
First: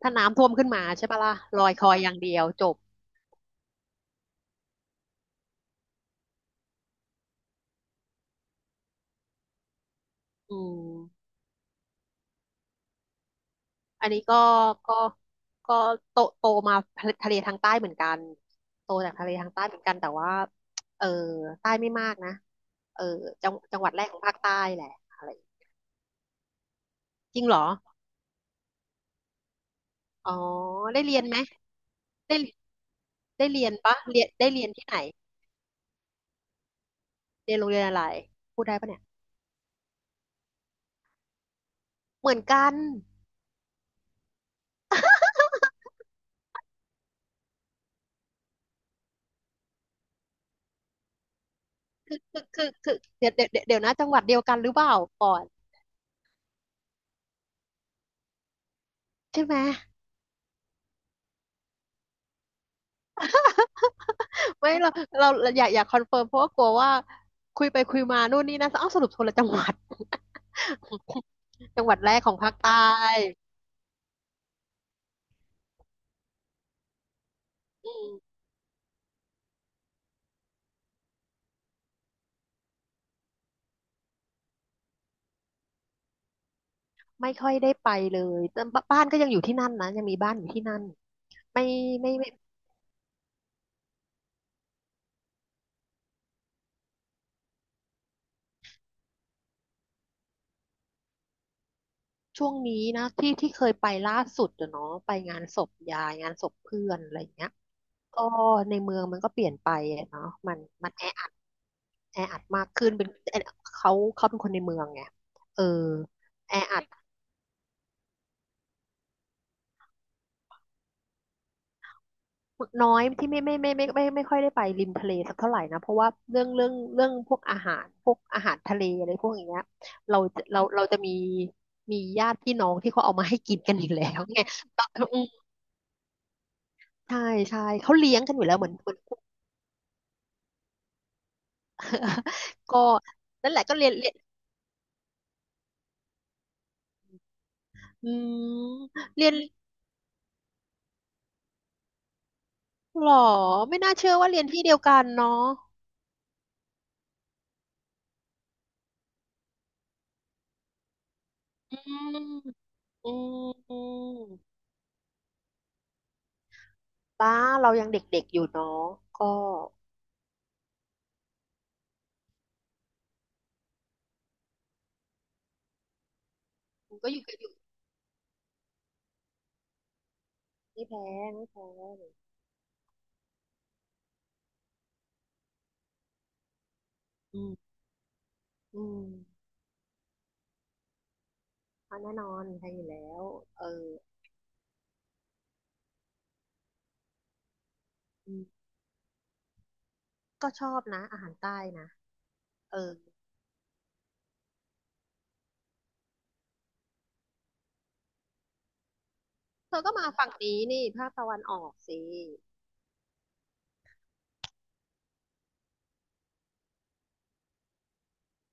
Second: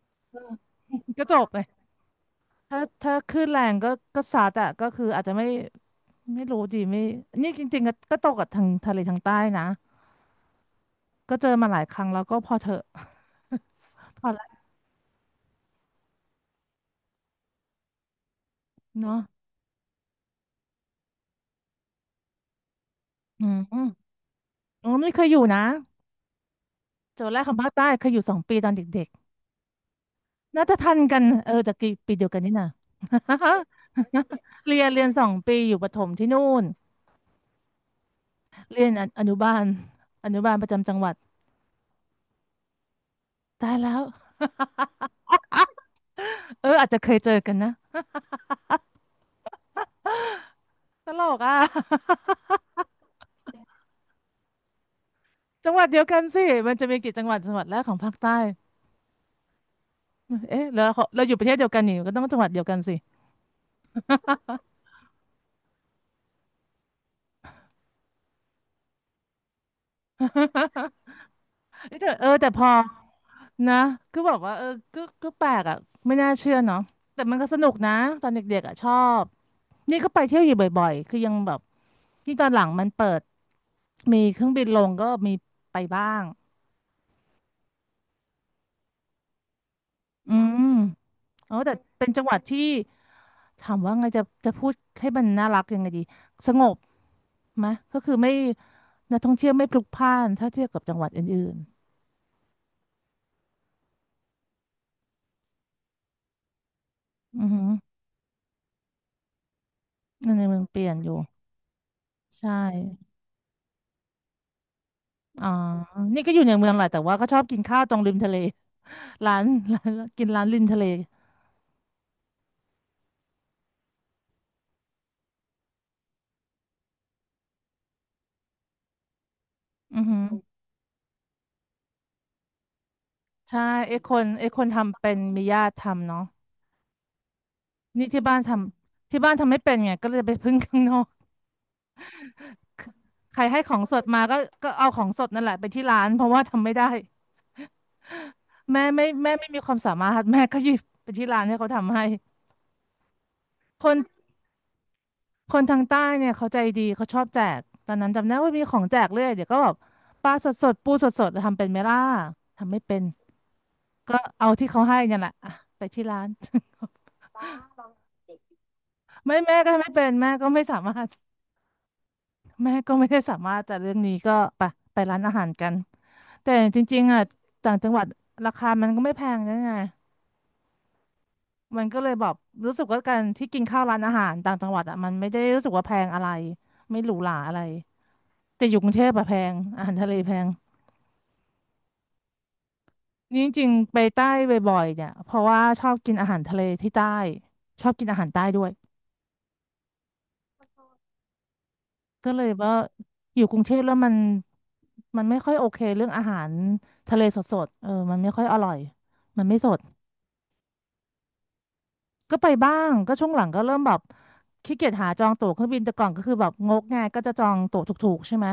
[SPEAKER 1] ถ้าน้ำท่วมขึ้นมาใช่ปะ
[SPEAKER 2] ก็จ
[SPEAKER 1] ล่ะ
[SPEAKER 2] บเล
[SPEAKER 1] ล
[SPEAKER 2] ย
[SPEAKER 1] อยคอยอย่างเดียวจบ
[SPEAKER 2] ถ้าคลื่นแรงก็ก็ซัดอ่ะก็คืออาจจะไม่ไม่รู้ดีไม่นี่จริงๆก็ตกกับทางทะเลทางใต้นะ
[SPEAKER 1] อืม
[SPEAKER 2] ก็เจอมาหลายครั้งแล้วก็พอเถอะ
[SPEAKER 1] อันนี้
[SPEAKER 2] พ
[SPEAKER 1] ก็
[SPEAKER 2] อละ
[SPEAKER 1] ก็ก็โตมาทะเลทางใต้เหมือนกันโตจาก
[SPEAKER 2] เนาะ
[SPEAKER 1] ทะเลทางใต้เหมือนกันแต่ว่าเออใต้ไม่มากนะเออ
[SPEAKER 2] อื
[SPEAKER 1] จัง
[SPEAKER 2] ม
[SPEAKER 1] จั
[SPEAKER 2] อื
[SPEAKER 1] ง
[SPEAKER 2] ม
[SPEAKER 1] หวัดแรกของภาคใต้แห
[SPEAKER 2] อ๋
[SPEAKER 1] ละ
[SPEAKER 2] อไม่เค
[SPEAKER 1] อะ
[SPEAKER 2] ย
[SPEAKER 1] ไร
[SPEAKER 2] อยู่นะเจอ
[SPEAKER 1] จ
[SPEAKER 2] แร
[SPEAKER 1] ริ
[SPEAKER 2] ก
[SPEAKER 1] ง
[SPEAKER 2] ขอ
[SPEAKER 1] เหร
[SPEAKER 2] ง
[SPEAKER 1] อ
[SPEAKER 2] ภาคใต้เคยอยู่สองปีตอนเด็ก
[SPEAKER 1] อ๋อ
[SPEAKER 2] น่าจะทัน
[SPEAKER 1] ได้เรี
[SPEAKER 2] กั
[SPEAKER 1] ย
[SPEAKER 2] น
[SPEAKER 1] นไหม
[SPEAKER 2] เออแต่กี่ปีเดียว
[SPEAKER 1] ได้
[SPEAKER 2] กันนี่นะ
[SPEAKER 1] ได้เรียนปะเรียน ได้เรียน
[SPEAKER 2] เรีย
[SPEAKER 1] ที่
[SPEAKER 2] น
[SPEAKER 1] ไหน
[SPEAKER 2] เรียน2 ปีอยู่ประถมที่นู่น
[SPEAKER 1] เรียนโรงเรียนอะไรพูดได้
[SPEAKER 2] เรีย
[SPEAKER 1] ปะ
[SPEAKER 2] น
[SPEAKER 1] เนี่
[SPEAKER 2] อ
[SPEAKER 1] ย
[SPEAKER 2] อนุบาลอนุบาลประจำจังหวัด
[SPEAKER 1] เหมือนกัน
[SPEAKER 2] ตายแล้วเอออาจจะเคยเจอกันนะตลกอ่ะ
[SPEAKER 1] คือ คือคือเดี๋ยวนะจังหวัดเดียวกันหรือเปล่าก่อน
[SPEAKER 2] จังหวัดเดียวกันสิมันจะมีกี่จังหวัดจังหวัดแรกของภาคใต้
[SPEAKER 1] ใช่ไหม
[SPEAKER 2] เอ๊ะแล้วเราอยู่ประเทศเดียวกันนี่ก็ต้องจังหวัดเดียวกันสิ
[SPEAKER 1] ไม่เราเราอยากคอนเฟิร์มเพราะว่ากลัวว่าคุยไปคุยมานู่นนี่นะอ้าวสรุปคนละจังหวัด จังหวั
[SPEAKER 2] เอ้
[SPEAKER 1] ด
[SPEAKER 2] ย
[SPEAKER 1] แร
[SPEAKER 2] แต่
[SPEAKER 1] ก
[SPEAKER 2] เอ
[SPEAKER 1] ขอ
[SPEAKER 2] อ
[SPEAKER 1] ง
[SPEAKER 2] แต่
[SPEAKER 1] ภาค
[SPEAKER 2] พอ
[SPEAKER 1] ใต้
[SPEAKER 2] นะก็แบบว่าเออก็แปลกอ่ะไม่น่าเชื่อเนาะแต่มันก็สนุกนะตอนเด็กๆอ่ะชอบนี่ก็ไปเที่ยวอยู่บ่อยๆคือยังแบบที่ตอนหลังมันเปิดมีเครื่องบินลงก็มีไปบ้าง
[SPEAKER 1] ไม่ค่อยได้ไปเลยแต่บบ้านก็ยังอยู่ที่นั่นนะยังมีบ้า
[SPEAKER 2] อื
[SPEAKER 1] นอยู่ที่
[SPEAKER 2] ม
[SPEAKER 1] นั่น
[SPEAKER 2] อ๋อ
[SPEAKER 1] ไม่
[SPEAKER 2] แต่เป็น
[SPEAKER 1] ไม่
[SPEAKER 2] จัง
[SPEAKER 1] ไม่
[SPEAKER 2] หวัดที่ถามว่าไงจะพูดให้มันน่ารักยังไงดีสงบไหมก็คือไม่นักท่องเที่ยวไม่พลุกพล่านถ้าเทียบกับจังหวัดอื่น
[SPEAKER 1] ช่วงนี้นะที่ที่เคยไปล่าสุดอะเนาะไปงานศพยายงานศพเพื่อนอะไรอย่าง
[SPEAKER 2] ๆอื
[SPEAKER 1] เงี้
[SPEAKER 2] อ
[SPEAKER 1] ย
[SPEAKER 2] หือ
[SPEAKER 1] ก็ในเมืองมันก็เปลี่ยนไปอะเนาะ
[SPEAKER 2] ใน
[SPEAKER 1] มั
[SPEAKER 2] เมื
[SPEAKER 1] น
[SPEAKER 2] องเปลี่
[SPEAKER 1] มั
[SPEAKER 2] ย
[SPEAKER 1] น
[SPEAKER 2] น
[SPEAKER 1] แอ
[SPEAKER 2] อยู่
[SPEAKER 1] อัดแออัด
[SPEAKER 2] ใช่
[SPEAKER 1] มากขึ้นเป็นเขาเขาเป็นคนในเมืองไง
[SPEAKER 2] อ๋อ
[SPEAKER 1] เออ
[SPEAKER 2] นี่ก็อยู่ใน
[SPEAKER 1] แอ
[SPEAKER 2] เมือง
[SPEAKER 1] อั
[SPEAKER 2] แห
[SPEAKER 1] ด
[SPEAKER 2] ละแต่ว่าก็ชอบกินข้าวตรงริมทะเล ร้านร้านกินร้านริมทะเล
[SPEAKER 1] น้อยที่ไม่ค่อยได้ไปริมทะเลสักเท่าไหร่นะเพราะว่าเรื่องพวกอาหารพวกอาหารทะเลอะไรพวกอย่างเงี้ย
[SPEAKER 2] อือหือ
[SPEAKER 1] เราจะมีมีญาติพี่น้องที่เขาเอามาให้กิน
[SPEAKER 2] ใช่
[SPEAKER 1] กันอยู่
[SPEAKER 2] ไอ้
[SPEAKER 1] แล้
[SPEAKER 2] ค
[SPEAKER 1] ว
[SPEAKER 2] น
[SPEAKER 1] ไง
[SPEAKER 2] ไอ้คน
[SPEAKER 1] ตอน
[SPEAKER 2] ทำเป็
[SPEAKER 1] อื
[SPEAKER 2] น
[SPEAKER 1] ม
[SPEAKER 2] มีญาติทำเนาะ
[SPEAKER 1] ใช่ใช่เขา
[SPEAKER 2] นี่
[SPEAKER 1] เลี้ย
[SPEAKER 2] ที่
[SPEAKER 1] งกัน
[SPEAKER 2] บ้า
[SPEAKER 1] อ
[SPEAKER 2] น
[SPEAKER 1] ยู่
[SPEAKER 2] ท
[SPEAKER 1] แล้วเหมือน
[SPEAKER 2] ำที่บ้านทำไม่เป็นไงก็เลยไปพึ่งข้างนอก
[SPEAKER 1] ก็
[SPEAKER 2] ใคร
[SPEAKER 1] นั่นแห
[SPEAKER 2] ให้
[SPEAKER 1] ละ
[SPEAKER 2] ข
[SPEAKER 1] ก็
[SPEAKER 2] อง
[SPEAKER 1] เรียน
[SPEAKER 2] สด
[SPEAKER 1] เรียน
[SPEAKER 2] มาก็ก็เอาของสดนั่นแหละไปที่ร้านเพราะว่าทำไม่ได้
[SPEAKER 1] อืมเรีย
[SPEAKER 2] แม่
[SPEAKER 1] น
[SPEAKER 2] ไม่มีความสามารถแม่ก็หยิบไปที่ร้านให้เขาทำให้
[SPEAKER 1] หรอไม่
[SPEAKER 2] ค
[SPEAKER 1] น่า
[SPEAKER 2] น
[SPEAKER 1] เชื่อว่าเรียนที่เดียวกันเนาะ
[SPEAKER 2] คนทางใต้เนี่ยเขาใจดีเขาชอบแจกตอนนั้นจำได้ว่ามีของแจกเรื่อยเดี๋ยวก็แบบปลาสดๆปูสดสดทำเป็น
[SPEAKER 1] อื
[SPEAKER 2] ไหมล่ะ
[SPEAKER 1] ม
[SPEAKER 2] ทำไม่เป็น
[SPEAKER 1] อืมอื
[SPEAKER 2] ก็
[SPEAKER 1] ม
[SPEAKER 2] เอาที่เขาให้เนี่ยแหละอ่ะไปที่ร้าน
[SPEAKER 1] ป้าเรายั งเด็กๆอยู่เนาะก็
[SPEAKER 2] ไม่แม่ก็ไม่เป็นแม่ก็ไม่สามารถแม่ก็ไม่ได้สามารถแต่เรื่องนี้ก็ไปไปร้านอาหารกันแต่จริง
[SPEAKER 1] ก็
[SPEAKER 2] ๆ
[SPEAKER 1] อ
[SPEAKER 2] อ่ะ
[SPEAKER 1] ยู่กัน
[SPEAKER 2] ต่างจังหวัดราคามันก็ไม่แพงนะไง
[SPEAKER 1] ไม่แพงไม่แพ
[SPEAKER 2] มัน
[SPEAKER 1] ง
[SPEAKER 2] ก็เลยแบบรู้สึกว่าการที่กินข้าวร้านอาหารต่างจังหวัดอ่ะมันไม่ได้รู้สึกว่าแพงอะไรไม่หรูหรา
[SPEAKER 1] อื
[SPEAKER 2] อะไร
[SPEAKER 1] ม
[SPEAKER 2] แต่อยู่ก
[SPEAKER 1] อื
[SPEAKER 2] รุงเท
[SPEAKER 1] ม
[SPEAKER 2] พอะแพงอาหารทะเลแพง
[SPEAKER 1] เพราะแน่นอนแพงอยู่แล้ว
[SPEAKER 2] นี่จ
[SPEAKER 1] เอ
[SPEAKER 2] ริง
[SPEAKER 1] อ
[SPEAKER 2] ๆไปใต้บ่อยๆเนี่ยเพราะว่าชอบกินอาหารทะเลที่ใต้ชอบกินอาหาร
[SPEAKER 1] อื
[SPEAKER 2] ใต้
[SPEAKER 1] ม
[SPEAKER 2] ด้วย
[SPEAKER 1] ก็ชอบนะ อาหารใต้นะ
[SPEAKER 2] ก็เลยว่า
[SPEAKER 1] เออ
[SPEAKER 2] อยู่กรุงเทพแล้วมันไม่ค่อยโอเคเรื่องอาหารทะเลสดๆเออมันไม่ค่อยอร่อยมันไม่ส
[SPEAKER 1] เธ
[SPEAKER 2] ด
[SPEAKER 1] อก็มาฝั่งนี้นี่ภาคตะวันออกสิ
[SPEAKER 2] ก็ไปบ้างก็ช่วงหลังก็เริ่มแบบขี้เกียจหาจองตั๋วเครื่องบินแต่ก่อนก็คือแบบงกง่ายก็จะจองตั๋วถูกๆใช่ไหม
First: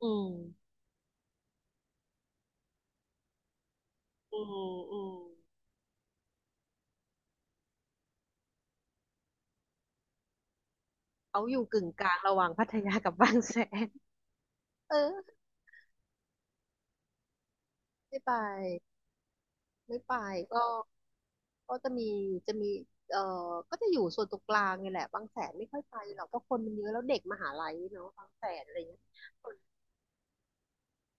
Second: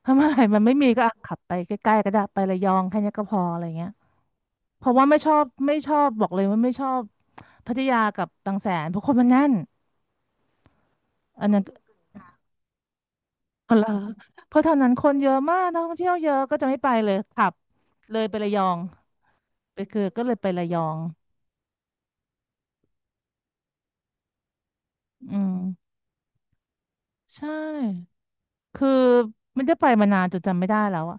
[SPEAKER 1] อื
[SPEAKER 2] ถ้าเมื่
[SPEAKER 1] ม
[SPEAKER 2] อไหร่มันไม่มีก็อ่ะขับไปใกล้ๆก็ได้ไประยองแค่เนี้ยก็พออะไรเงี้ย
[SPEAKER 1] อืม
[SPEAKER 2] เพราะ
[SPEAKER 1] อื
[SPEAKER 2] ว่า
[SPEAKER 1] ม
[SPEAKER 2] ไม่ชอบบอกเลยว่าไม่ชอบพัทยากับบางแสนเพราะคนมันแน่น
[SPEAKER 1] เขา
[SPEAKER 2] อัน
[SPEAKER 1] อ
[SPEAKER 2] นั้น
[SPEAKER 1] ยู่
[SPEAKER 2] ก็
[SPEAKER 1] กึ่งกลางระหว่างพัทยากับบางแส
[SPEAKER 2] อ๋อเหร
[SPEAKER 1] น
[SPEAKER 2] อเพราะเท่านั้น
[SPEAKER 1] เอ
[SPEAKER 2] ค
[SPEAKER 1] อ
[SPEAKER 2] นเยอะมากนักท่องเที่ยวเยอะก็จะไม่ไปเลยขับเล
[SPEAKER 1] ไม่
[SPEAKER 2] ย
[SPEAKER 1] ไป
[SPEAKER 2] ไประยอง ไป
[SPEAKER 1] ไม่
[SPEAKER 2] คือ
[SPEAKER 1] ไป
[SPEAKER 2] ก็เลยไประ
[SPEAKER 1] ก็
[SPEAKER 2] ยอง
[SPEAKER 1] ก็จะมีจะมีเออก็จะอยู่ส่วนตรงกลางนี่แหละบาง
[SPEAKER 2] อื
[SPEAKER 1] แส
[SPEAKER 2] ม
[SPEAKER 1] นไม่ค่อยไปหรอกเพราะคนมันเยอะแล้วเด็กม
[SPEAKER 2] ใช่
[SPEAKER 1] หาลัยเนาะบางแสนอะไร
[SPEAKER 2] คือ
[SPEAKER 1] เงี้ยคน
[SPEAKER 2] ไมันจะไปมานานจนจำไม่ได้แล้วอะ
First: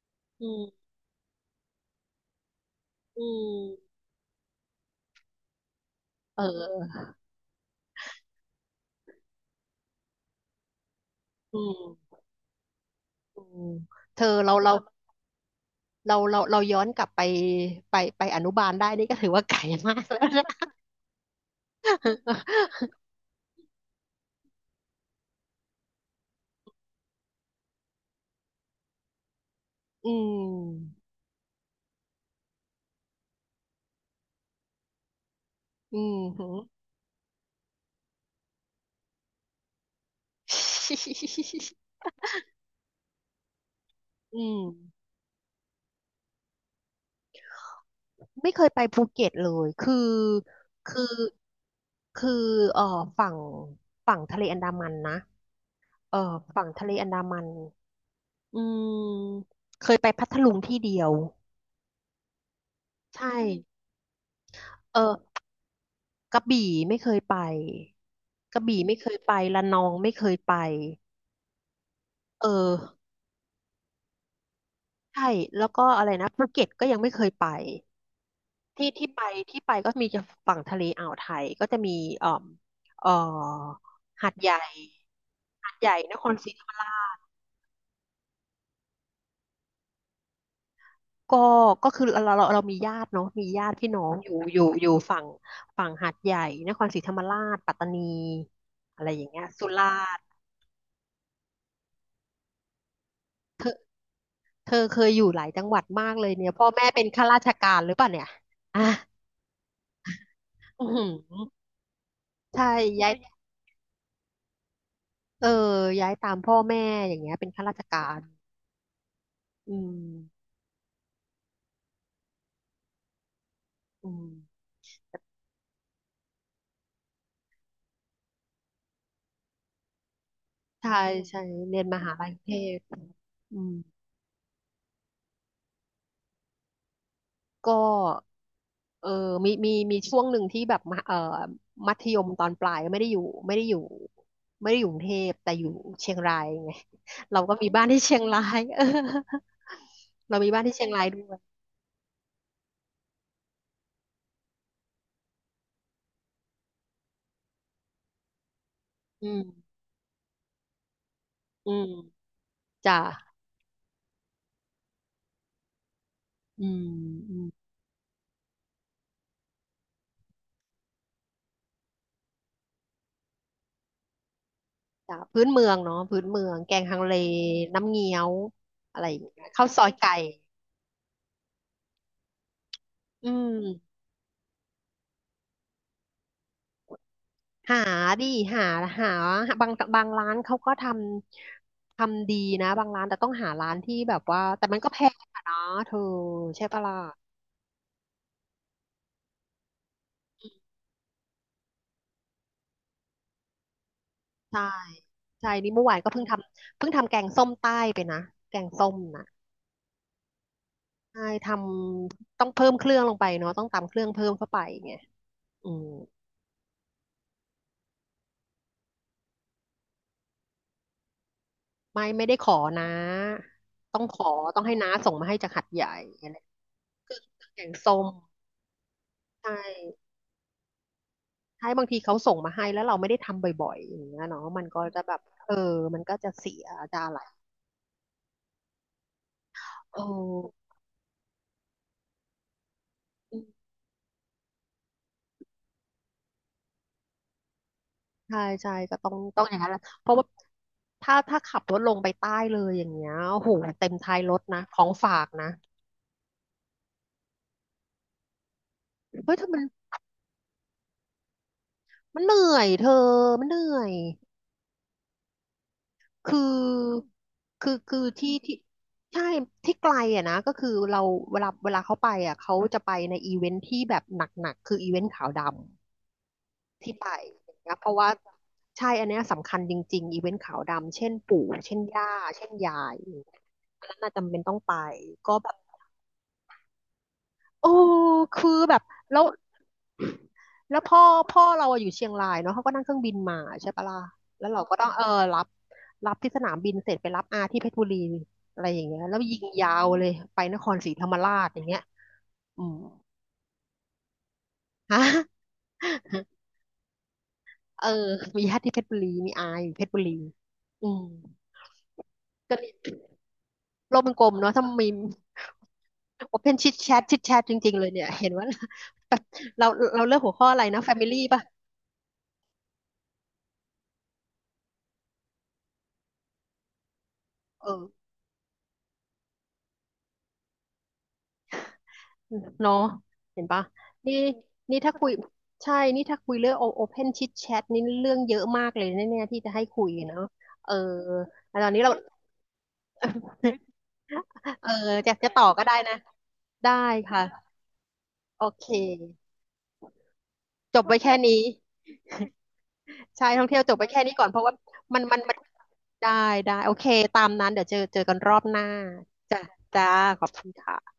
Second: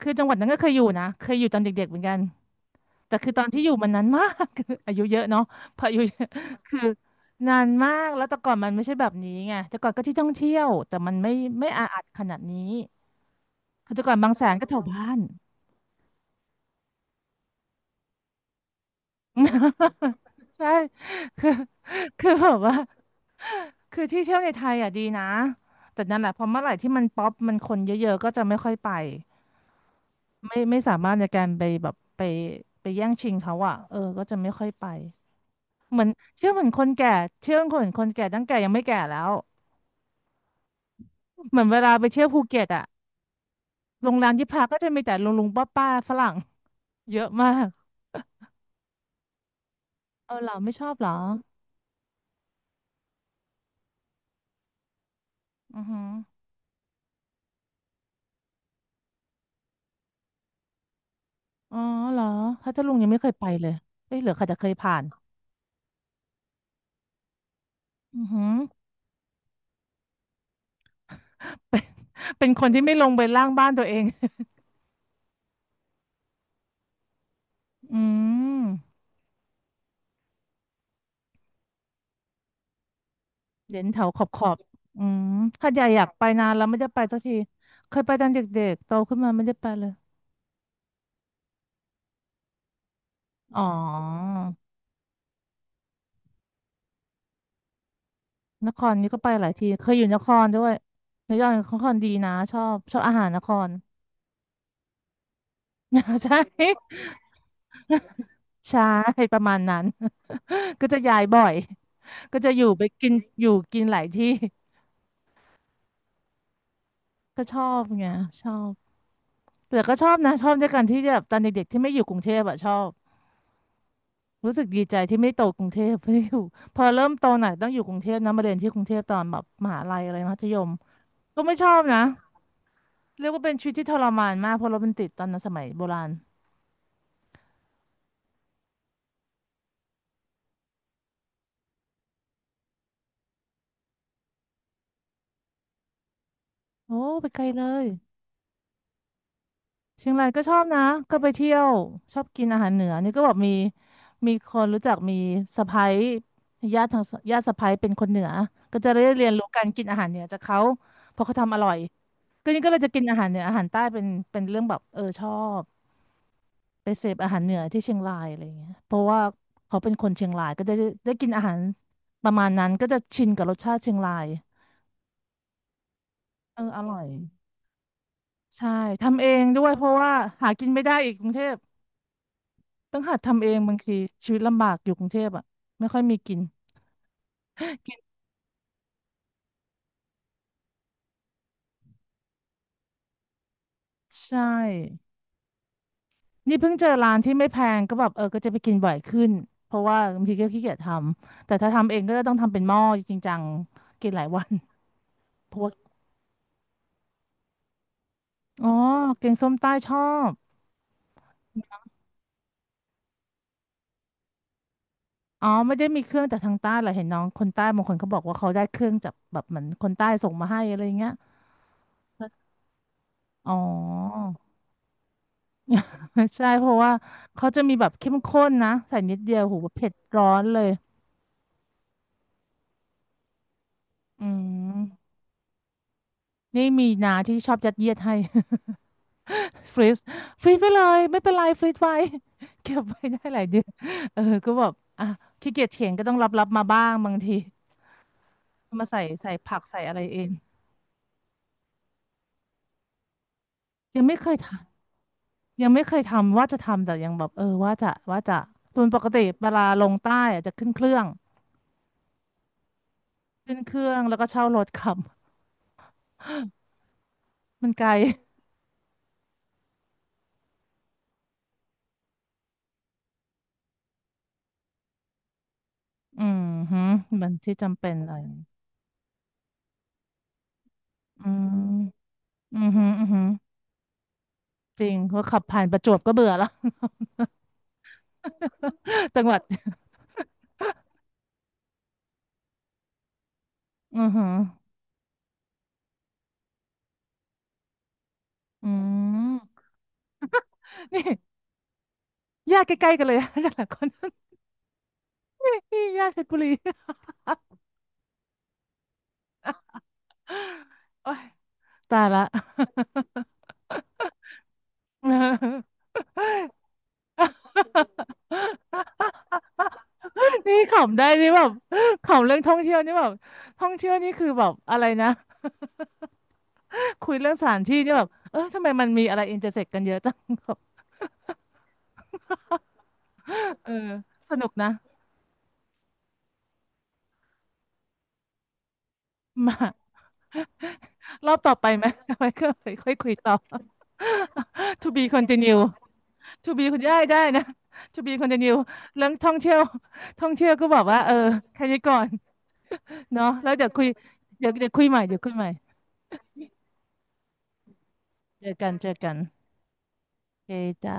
[SPEAKER 2] คือจังหวัด
[SPEAKER 1] อื
[SPEAKER 2] นั้นก็เคยอยู่
[SPEAKER 1] ม
[SPEAKER 2] นะ เคยอยู่ตอนเด็กๆเหมือนกัน แต่
[SPEAKER 1] อื
[SPEAKER 2] คือตอนที่อยู่มัน
[SPEAKER 1] ม
[SPEAKER 2] นานมาก อายุเยอะเนาะพออายุเยอะ
[SPEAKER 1] เ
[SPEAKER 2] คือ
[SPEAKER 1] ออ
[SPEAKER 2] นานมากแล้วแต่ก่อนมันไม่ใช่แบบนี้ไงแต่ก่อนก็ที่ท่องเที่ยว แต่มันไม่
[SPEAKER 1] อื
[SPEAKER 2] ไม่อาอัด
[SPEAKER 1] ม
[SPEAKER 2] ขนาดนี้
[SPEAKER 1] อืม
[SPEAKER 2] คือแต่ก่อน
[SPEAKER 1] เธอ
[SPEAKER 2] บางแส
[SPEAKER 1] เรา
[SPEAKER 2] นก็
[SPEAKER 1] เรา
[SPEAKER 2] แถวบ้าน
[SPEAKER 1] เราเราเราย้อนกลับไปไปอนุบาลได้นี่ก็ถือว่าไกลมากแล้วนะ
[SPEAKER 2] ใช่คือคือแบบว่า คือที่เที่ยวในไทยอ่ะดีนะแต่นั่นแหละพอเมื่อไหร่ที่มันป๊อปมันคนเยอะๆก็จะไม่ค่อยไป
[SPEAKER 1] อื
[SPEAKER 2] ไม่สา
[SPEAKER 1] ม
[SPEAKER 2] มารถในการไปแบบไปแย่งชิงเขาอ่ะเออก็จะไม่ค่อยไป
[SPEAKER 1] อื
[SPEAKER 2] เหมือน
[SPEAKER 1] มหื
[SPEAKER 2] เชื่อ
[SPEAKER 1] อ
[SPEAKER 2] เหมือนคนแก่เชื่อเหมือนคนแก่ตั้งแก่ยังไม่แก่แล้วเหมือนเวลาไป เที่ยวภูเก็ตอ่ะโรงแรม
[SPEAKER 1] อื
[SPEAKER 2] ที่
[SPEAKER 1] ม
[SPEAKER 2] พักก็จะมีแต่ลุงลุงป้าป้าฝรั่งเยอะมาก
[SPEAKER 1] ไม่เคยไปภูเก็ตเลยคือ
[SPEAKER 2] เออเหรอไม่ชอบ
[SPEAKER 1] คื
[SPEAKER 2] เหรอ
[SPEAKER 1] อคือเอ่อฝั่งฝั่งทะเลอันดามันนะ
[SPEAKER 2] อือหือ
[SPEAKER 1] เอ่อฝั่งทะเลอันดามันอืมเคยไปพัทลุงที่เดียว
[SPEAKER 2] อ๋อเหรอพัทลุงยังไม่
[SPEAKER 1] ใช่
[SPEAKER 2] เคยไปเลยเอ้ยเหลือใครจะเคยผ่า
[SPEAKER 1] เอ
[SPEAKER 2] น
[SPEAKER 1] อ กระบี่ไม่เคยไป
[SPEAKER 2] อือหือ
[SPEAKER 1] กระบี่ไม่เคยไประนองไม่เคยไปเอ
[SPEAKER 2] เป็
[SPEAKER 1] อ
[SPEAKER 2] นคนที่ไม่ลงไปล่างบ้านตัวเอง
[SPEAKER 1] ใช่แล้วก็อะไรนะภูเก็ตก็ยังไม่เคยไป
[SPEAKER 2] อืม
[SPEAKER 1] ที่ที่ไปที่ไปก็มีจะฝั่งทะเลอ่าวไทยก็จะมีเอ่อเอ่อ
[SPEAKER 2] เด่นแถวขอ
[SPEAKER 1] หา
[SPEAKER 2] บ
[SPEAKER 1] ด
[SPEAKER 2] ขอ
[SPEAKER 1] ให
[SPEAKER 2] บ
[SPEAKER 1] ญ่
[SPEAKER 2] อืมหา
[SPEAKER 1] หา
[SPEAKER 2] ด
[SPEAKER 1] ด
[SPEAKER 2] ใหญ่
[SPEAKER 1] ใหญ่
[SPEAKER 2] อยาก
[SPEAKER 1] นค
[SPEAKER 2] ไป
[SPEAKER 1] รศ
[SPEAKER 2] นา
[SPEAKER 1] รี
[SPEAKER 2] น
[SPEAKER 1] ธ
[SPEAKER 2] แล้
[SPEAKER 1] ร
[SPEAKER 2] ว
[SPEAKER 1] รม
[SPEAKER 2] ไม่ได้
[SPEAKER 1] รา
[SPEAKER 2] ไปสั
[SPEAKER 1] ช
[SPEAKER 2] กที เคยไปตอนเด็กๆโตขึ้นมาไม่ได้ไปเลย
[SPEAKER 1] ก็ก็คือเรามีญาติเนาะมี
[SPEAKER 2] อ๋อ
[SPEAKER 1] ญาติพี่น้องอยู่ฝั่งหาดใหญ่นครศรีธรรมราชปัตตานี
[SPEAKER 2] นคร
[SPEAKER 1] อะไร
[SPEAKER 2] นี่ก็
[SPEAKER 1] อย่า
[SPEAKER 2] ไป
[SPEAKER 1] งเงี้
[SPEAKER 2] ห
[SPEAKER 1] ย
[SPEAKER 2] ลายที
[SPEAKER 1] สุรา
[SPEAKER 2] เคยอยู่น
[SPEAKER 1] ษฎร์
[SPEAKER 2] ครด้วยนครดีนะชอบชอบอาหารนค
[SPEAKER 1] เธ
[SPEAKER 2] ร
[SPEAKER 1] อ เธอเคยอยู่หลายจังหวัดมาก เลย
[SPEAKER 2] ใช่
[SPEAKER 1] เนี่ยพ่อแม่เป็นข้าราชการหรือเปล่าเนี่ย
[SPEAKER 2] ใช่
[SPEAKER 1] อ่ะ
[SPEAKER 2] ประมาณนั้น
[SPEAKER 1] อื
[SPEAKER 2] ก็
[SPEAKER 1] อ
[SPEAKER 2] จะ
[SPEAKER 1] หือ
[SPEAKER 2] ย้ายบ่อย ก็จะอ
[SPEAKER 1] ใช่
[SPEAKER 2] ยู่ไปกิ
[SPEAKER 1] ย้า
[SPEAKER 2] น
[SPEAKER 1] ย
[SPEAKER 2] อยู่กินหลายที่
[SPEAKER 1] เออย้ายตามพ่อแม่อย่างเงี้ย
[SPEAKER 2] ก็
[SPEAKER 1] เป็น
[SPEAKER 2] ชอ
[SPEAKER 1] ข้าราช
[SPEAKER 2] บ
[SPEAKER 1] กา
[SPEAKER 2] ไง
[SPEAKER 1] ร
[SPEAKER 2] ชอบ
[SPEAKER 1] อื
[SPEAKER 2] แต่ก็
[SPEAKER 1] ม
[SPEAKER 2] ชอบนะชอบด้วยกันที่แบบตอนเด็กๆที่ไม่อยู่กรุงเทพอะชอบ
[SPEAKER 1] อืม
[SPEAKER 2] รู้สึกดีใจที่ไม่โตกรุงเทพเพราะอยู่ พอเริ่มโตหน่อยต้องอยู่กรุงเทพนะมาเรียนที่กรุงเทพตอนแบบมหาลัยอะไรมัธยม
[SPEAKER 1] ใช่ใช่
[SPEAKER 2] ก็ไม่ชอ
[SPEAKER 1] เรี
[SPEAKER 2] บ
[SPEAKER 1] ยนม
[SPEAKER 2] นะ
[SPEAKER 1] หาลัยกรุงเทพ
[SPEAKER 2] เรียกว่าเป็น
[SPEAKER 1] อื
[SPEAKER 2] ชีวิ
[SPEAKER 1] ม
[SPEAKER 2] ตที่ทรมานมากเพราะรถมันติดตอนนั้นสมัยโบราณ
[SPEAKER 1] ก็เออมีช่วงหนึ่งที่แบบมหเออมัธยมตอนปลายไม่ได้อยู่ไม่ได้อยู่กรุงเทพแต่อยู่เชียงรายไง
[SPEAKER 2] โอ้ไป
[SPEAKER 1] เรา
[SPEAKER 2] ไกล
[SPEAKER 1] ก็
[SPEAKER 2] เล
[SPEAKER 1] มีบ้า
[SPEAKER 2] ย
[SPEAKER 1] นที่เชียงราย เออ
[SPEAKER 2] เชียงราย
[SPEAKER 1] เรา
[SPEAKER 2] ก็
[SPEAKER 1] มี
[SPEAKER 2] ชอ
[SPEAKER 1] บ้า
[SPEAKER 2] บ
[SPEAKER 1] นที่
[SPEAKER 2] นะ
[SPEAKER 1] เชียงราย
[SPEAKER 2] ก็
[SPEAKER 1] ด้
[SPEAKER 2] ไป
[SPEAKER 1] วย
[SPEAKER 2] เที่ยวชอบกินอาหารเหนือนี่ก็แบบมีมีคนรู้จักมีสะใภ้ญาติทางญาติสะใภ้เป็นคนเหนือก็จะได้
[SPEAKER 1] อื
[SPEAKER 2] เรียน
[SPEAKER 1] ม
[SPEAKER 2] รู้การกินอาหารเหนือจากเขาเพราะเขาทำอร่
[SPEAKER 1] อื
[SPEAKER 2] อย
[SPEAKER 1] ม
[SPEAKER 2] ก็นี่ก็เลยจะ
[SPEAKER 1] จ้ะ
[SPEAKER 2] กินอาหารเหนืออาหารใต้เป็นเป็นเรื่องแบบเออชอบ
[SPEAKER 1] อืม
[SPEAKER 2] ไปเสพอา
[SPEAKER 1] อื
[SPEAKER 2] หาร
[SPEAKER 1] ม
[SPEAKER 2] เหนือที่เชียงรายอะไรอย่างเงี้ยเพราะว่าเขาเป็นคนเชียงรายก็จะได้กินอาหารประมาณนั้นก็จะชินกับรสชาติเชียงราย
[SPEAKER 1] จ้ะพื้นเมืองเนาะพื้นเมือง
[SPEAKER 2] เออ
[SPEAKER 1] แก
[SPEAKER 2] อ
[SPEAKER 1] ง
[SPEAKER 2] ร่
[SPEAKER 1] ฮั
[SPEAKER 2] อ
[SPEAKER 1] ง
[SPEAKER 2] ย
[SPEAKER 1] เลน้ำเงี้ยว
[SPEAKER 2] ใช่
[SPEAKER 1] อะไรอย่า
[SPEAKER 2] ทำ
[SPEAKER 1] ง
[SPEAKER 2] เอ
[SPEAKER 1] เงี้
[SPEAKER 2] ง
[SPEAKER 1] ย
[SPEAKER 2] ด้
[SPEAKER 1] ข้า
[SPEAKER 2] ว
[SPEAKER 1] ว
[SPEAKER 2] ย
[SPEAKER 1] ซ
[SPEAKER 2] เพ
[SPEAKER 1] อย
[SPEAKER 2] ราะ
[SPEAKER 1] ไก่
[SPEAKER 2] ว่าหากินไม่ได้อีกกรุงเทพต้องหัด
[SPEAKER 1] อื
[SPEAKER 2] ทำเองบางที
[SPEAKER 1] ม
[SPEAKER 2] ชีวิตลำบากอยู่กรุงเทพอ่ะไม่ค่อยมีกิน
[SPEAKER 1] หาดิหาหาบางบางร้านเขาก็ทำดีนะบางร้านแต่ต้องหาร้านที่แบบ
[SPEAKER 2] ใช่
[SPEAKER 1] ว่าแต่มันก็แพงอะเนาะเธอ
[SPEAKER 2] นี่
[SPEAKER 1] ใช่
[SPEAKER 2] เพิ่ง
[SPEAKER 1] ปะ
[SPEAKER 2] เจอ
[SPEAKER 1] ล่ะ
[SPEAKER 2] ร้านที่ไม่แพงก็แบบเออก็จะไปกินบ่อยขึ้นเพราะว่าบางทีก็ขี้เกียจทำแต่ถ้าทำเองก็จะต้องทำเป็นหม้อจริงจังกินหลายวัน
[SPEAKER 1] ใช่ใช่
[SPEAKER 2] เพราะ
[SPEAKER 1] นี่
[SPEAKER 2] ว่า
[SPEAKER 1] เมื่อวานก็เพิ่งทำแกงส้มใต้ไปนะแก
[SPEAKER 2] อ๋
[SPEAKER 1] ง
[SPEAKER 2] อ
[SPEAKER 1] ส้มนะ
[SPEAKER 2] แกงส้มใต้ชอบ
[SPEAKER 1] ใช่ทำต้องเพิ่มเครื่องลงไปเนาะต้องตำเครื่องเพิ่มเข้าไปไง
[SPEAKER 2] อ๋อ
[SPEAKER 1] อื
[SPEAKER 2] ไม่ได้
[SPEAKER 1] ม
[SPEAKER 2] มีเครื่องจากทางใต้เหรอเห็นน้องคนใต้บางคนเขาบอกว่าเขาได้เครื่องจากแบบเหมือนคนใต้ส่งมาให้อะไรอย่างเงี้ย
[SPEAKER 1] ไม่ได้ขอนะ
[SPEAKER 2] อ๋อ
[SPEAKER 1] ต้องขอต้องให้น้าส่งมาให้จากหัดใหญ่อะ ไร
[SPEAKER 2] ใช่เพราะว่า
[SPEAKER 1] เครื่อ
[SPEAKER 2] เขา
[SPEAKER 1] งแก
[SPEAKER 2] จะ
[SPEAKER 1] ง
[SPEAKER 2] มีแบบ
[SPEAKER 1] ส้ม
[SPEAKER 2] เข้มข้นนะใส่นิดเดียว
[SPEAKER 1] ใช่
[SPEAKER 2] โหูเผ็ดร้อนเลย
[SPEAKER 1] ใช่บางทีเขาส่งมาให้แล้วเราไม่ได้ทำบ่อยๆอย่างเงี้
[SPEAKER 2] อื
[SPEAKER 1] ยเนาะมันก็จะ
[SPEAKER 2] ม
[SPEAKER 1] แบบเออมันก็จะเสีย
[SPEAKER 2] นี่มี
[SPEAKER 1] จะอะ
[SPEAKER 2] นา
[SPEAKER 1] ไร
[SPEAKER 2] ที่ชอบยัดเยียดให้ ฟรี
[SPEAKER 1] เอ
[SPEAKER 2] ซฟรีซไป
[SPEAKER 1] อ
[SPEAKER 2] เลยไม่เป็นไรฟรีซไว้ เก็บไว้ได้หลายเดือน เออก็แบบอ่ะขี้เกียจเถียงก็ต้องรับมาบ้างบางที
[SPEAKER 1] ใช่ใช่
[SPEAKER 2] มา
[SPEAKER 1] ก็
[SPEAKER 2] ใส่
[SPEAKER 1] ต้อง
[SPEAKER 2] ใส่
[SPEAKER 1] ต้องอ
[SPEAKER 2] ผั
[SPEAKER 1] ย่าง
[SPEAKER 2] ก
[SPEAKER 1] นั้นแห
[SPEAKER 2] ใส่
[SPEAKER 1] ละ
[SPEAKER 2] อะไร
[SPEAKER 1] เพราะ
[SPEAKER 2] เอ
[SPEAKER 1] ว่า
[SPEAKER 2] ง
[SPEAKER 1] ถ้าขับรถลงไปใต้เลยอย่างเงี้ยโอ้โหเต็ม
[SPEAKER 2] ยัง
[SPEAKER 1] ท้า
[SPEAKER 2] ไม่
[SPEAKER 1] ย
[SPEAKER 2] เค
[SPEAKER 1] ร
[SPEAKER 2] ย
[SPEAKER 1] ถ
[SPEAKER 2] ทา
[SPEAKER 1] นะ
[SPEAKER 2] น
[SPEAKER 1] ของฝากนะ
[SPEAKER 2] ยังไม่เคยทำว่าจะทำแต่ยังแบบเออว่าจะส่วนปกติ
[SPEAKER 1] เฮ้ยเธ
[SPEAKER 2] เว
[SPEAKER 1] อมั
[SPEAKER 2] ลา
[SPEAKER 1] น
[SPEAKER 2] ลงใต้อะจะขึ้นเครื่อง
[SPEAKER 1] มันเหนื่อยเธอมันเห
[SPEAKER 2] ขึ้นเค
[SPEAKER 1] นื่อ
[SPEAKER 2] รื่
[SPEAKER 1] ย
[SPEAKER 2] องแล้วก็เช่ารถขับ
[SPEAKER 1] คือ
[SPEAKER 2] มั
[SPEAKER 1] คื
[SPEAKER 2] น
[SPEAKER 1] อ
[SPEAKER 2] ไกล
[SPEAKER 1] คือที่ที่ใช่ที่ไกลอ่ะนะก็คือเราเวลาเขาไปอ่ะเขาจะไปในอีเวนท์ที่แบบหนักๆคืออีเวนท์ขาวดำ
[SPEAKER 2] อืมฮึ
[SPEAKER 1] ที่ไป
[SPEAKER 2] มันที่
[SPEAKER 1] นะ
[SPEAKER 2] จำ
[SPEAKER 1] เพ
[SPEAKER 2] เป็น
[SPEAKER 1] ราะ
[SPEAKER 2] อะ
[SPEAKER 1] ว่า
[SPEAKER 2] ไรอย่างงี้
[SPEAKER 1] ใช่อันเนี้ยสำคัญจริงๆอีเวนท์ขาวดำเช่น
[SPEAKER 2] อื
[SPEAKER 1] ปู่เช่นย่า
[SPEAKER 2] ม
[SPEAKER 1] เช่น
[SPEAKER 2] อืม
[SPEAKER 1] ยา
[SPEAKER 2] ฮึ
[SPEAKER 1] ย
[SPEAKER 2] อืม
[SPEAKER 1] อย่า
[SPEAKER 2] ฮึ
[SPEAKER 1] งเงี้ยอันนั้นน่ะจำเป็นต้องไป
[SPEAKER 2] จริงเพราะ
[SPEAKER 1] ก็
[SPEAKER 2] ขับ
[SPEAKER 1] แบบ
[SPEAKER 2] ผ่านประจวบก็เบื่อแล้ว
[SPEAKER 1] โอ้คือแบบ แล้
[SPEAKER 2] จั
[SPEAKER 1] ว
[SPEAKER 2] งหวัด
[SPEAKER 1] แล้วพ่อเราอะอยู่เชียงรายเนาะเขาก็นั่งเครื่องบินมาใช่ปะล่ะ
[SPEAKER 2] อือฮึ
[SPEAKER 1] แล้วเราก็ต้องเออรับรับที่สนามบินเสร็จไปรับอาที่เพชรบุรีอะไร
[SPEAKER 2] อื
[SPEAKER 1] อย่างเงี้ยแล้วยิง
[SPEAKER 2] ม
[SPEAKER 1] ยาวเลยไปนครศรี
[SPEAKER 2] นี่
[SPEAKER 1] ธรรมราชอย่างเงี้ย
[SPEAKER 2] ญา
[SPEAKER 1] อื
[SPEAKER 2] ติ
[SPEAKER 1] ม
[SPEAKER 2] ใกล้ๆกันเลย แต่ละคน
[SPEAKER 1] ฮะ
[SPEAKER 2] นี่ญาติเพชรบุรี
[SPEAKER 1] เออมีญาติที่เพชรบุรีมีอาอยู่เพชรบุรีอืม
[SPEAKER 2] โอ้ยตายละ
[SPEAKER 1] ก็โลกมันกลมเนาะถ้ามี โอเพนชิดแชทชิดแชทจริงๆเลยเนี่ยเห็นว่า แบบเราเราเลือกหัวข้อ
[SPEAKER 2] นี่
[SPEAKER 1] อะไรนะแฟ
[SPEAKER 2] ขำได้
[SPEAKER 1] มิลี่
[SPEAKER 2] นี่แบ
[SPEAKER 1] ป่ะ
[SPEAKER 2] บ ขำเรื่องท่องเที่ยวนี่แบบท่องเที่ยวนี่คือแบบอะไรนะ คุยเรื่องสถาน
[SPEAKER 1] เอ
[SPEAKER 2] ที่
[SPEAKER 1] อ
[SPEAKER 2] นี่แบบเออทำไมมันมีอะไรอินเตอร์เซ็กกันเยอะจัง บ
[SPEAKER 1] เนาะเห็นปะ
[SPEAKER 2] เออ
[SPEAKER 1] นี่
[SPEAKER 2] สนุกนะ
[SPEAKER 1] นี่ถ้าคุยใช่นี่ถ้าคุยเรื่องโอเพนชิดแชทนี่เรื่องเยอะมากเลยแน่ๆที่ จะ
[SPEAKER 2] มา
[SPEAKER 1] ให้คุยเนาะเออ
[SPEAKER 2] รอบต่อ
[SPEAKER 1] แล้วต
[SPEAKER 2] ไป
[SPEAKER 1] อนนี้
[SPEAKER 2] ไหม
[SPEAKER 1] เรา
[SPEAKER 2] ไว้ก็ค่อยคอยคุยต่อ
[SPEAKER 1] เออ
[SPEAKER 2] to be
[SPEAKER 1] จะต่อ
[SPEAKER 2] continue
[SPEAKER 1] ก็ได้นะ
[SPEAKER 2] to be
[SPEAKER 1] ได้
[SPEAKER 2] คุณได้ได้นะ
[SPEAKER 1] ค่ะ
[SPEAKER 2] to be
[SPEAKER 1] โอ
[SPEAKER 2] continue
[SPEAKER 1] เค
[SPEAKER 2] เรื่องท่องเที่ยว ท่องเที่ยวก็บ
[SPEAKER 1] จ
[SPEAKER 2] อ
[SPEAKER 1] บ
[SPEAKER 2] ก
[SPEAKER 1] ไว้
[SPEAKER 2] ว่าเอ
[SPEAKER 1] แค่
[SPEAKER 2] อ
[SPEAKER 1] นี้
[SPEAKER 2] แค่นี้ก่อน
[SPEAKER 1] ใช่
[SPEAKER 2] เนาะ
[SPEAKER 1] ท่อง
[SPEAKER 2] แล้ว
[SPEAKER 1] เที่ยว
[SPEAKER 2] เดี๋ย
[SPEAKER 1] จ
[SPEAKER 2] ว
[SPEAKER 1] บ
[SPEAKER 2] คุ
[SPEAKER 1] ไว้
[SPEAKER 2] ย
[SPEAKER 1] แค่นี้ก่อนเพราะ
[SPEAKER 2] เดี๋ยว
[SPEAKER 1] ว่า
[SPEAKER 2] เดี๋ยวคุยให
[SPEAKER 1] มั
[SPEAKER 2] ม่
[SPEAKER 1] น
[SPEAKER 2] เดี๋
[SPEAKER 1] มั
[SPEAKER 2] ย
[SPEAKER 1] น
[SPEAKER 2] วคุย
[SPEAKER 1] มัน
[SPEAKER 2] ใหม่
[SPEAKER 1] ได้ได้โอเคตามนั้นเดี๋ยวเจอกันรอบ
[SPEAKER 2] เจอ
[SPEAKER 1] หน้า
[SPEAKER 2] กันเจอกัน
[SPEAKER 1] จ้ะจ้าขอบ
[SPEAKER 2] โอ
[SPEAKER 1] คุณ
[SPEAKER 2] เคจ้า
[SPEAKER 1] ค่ะ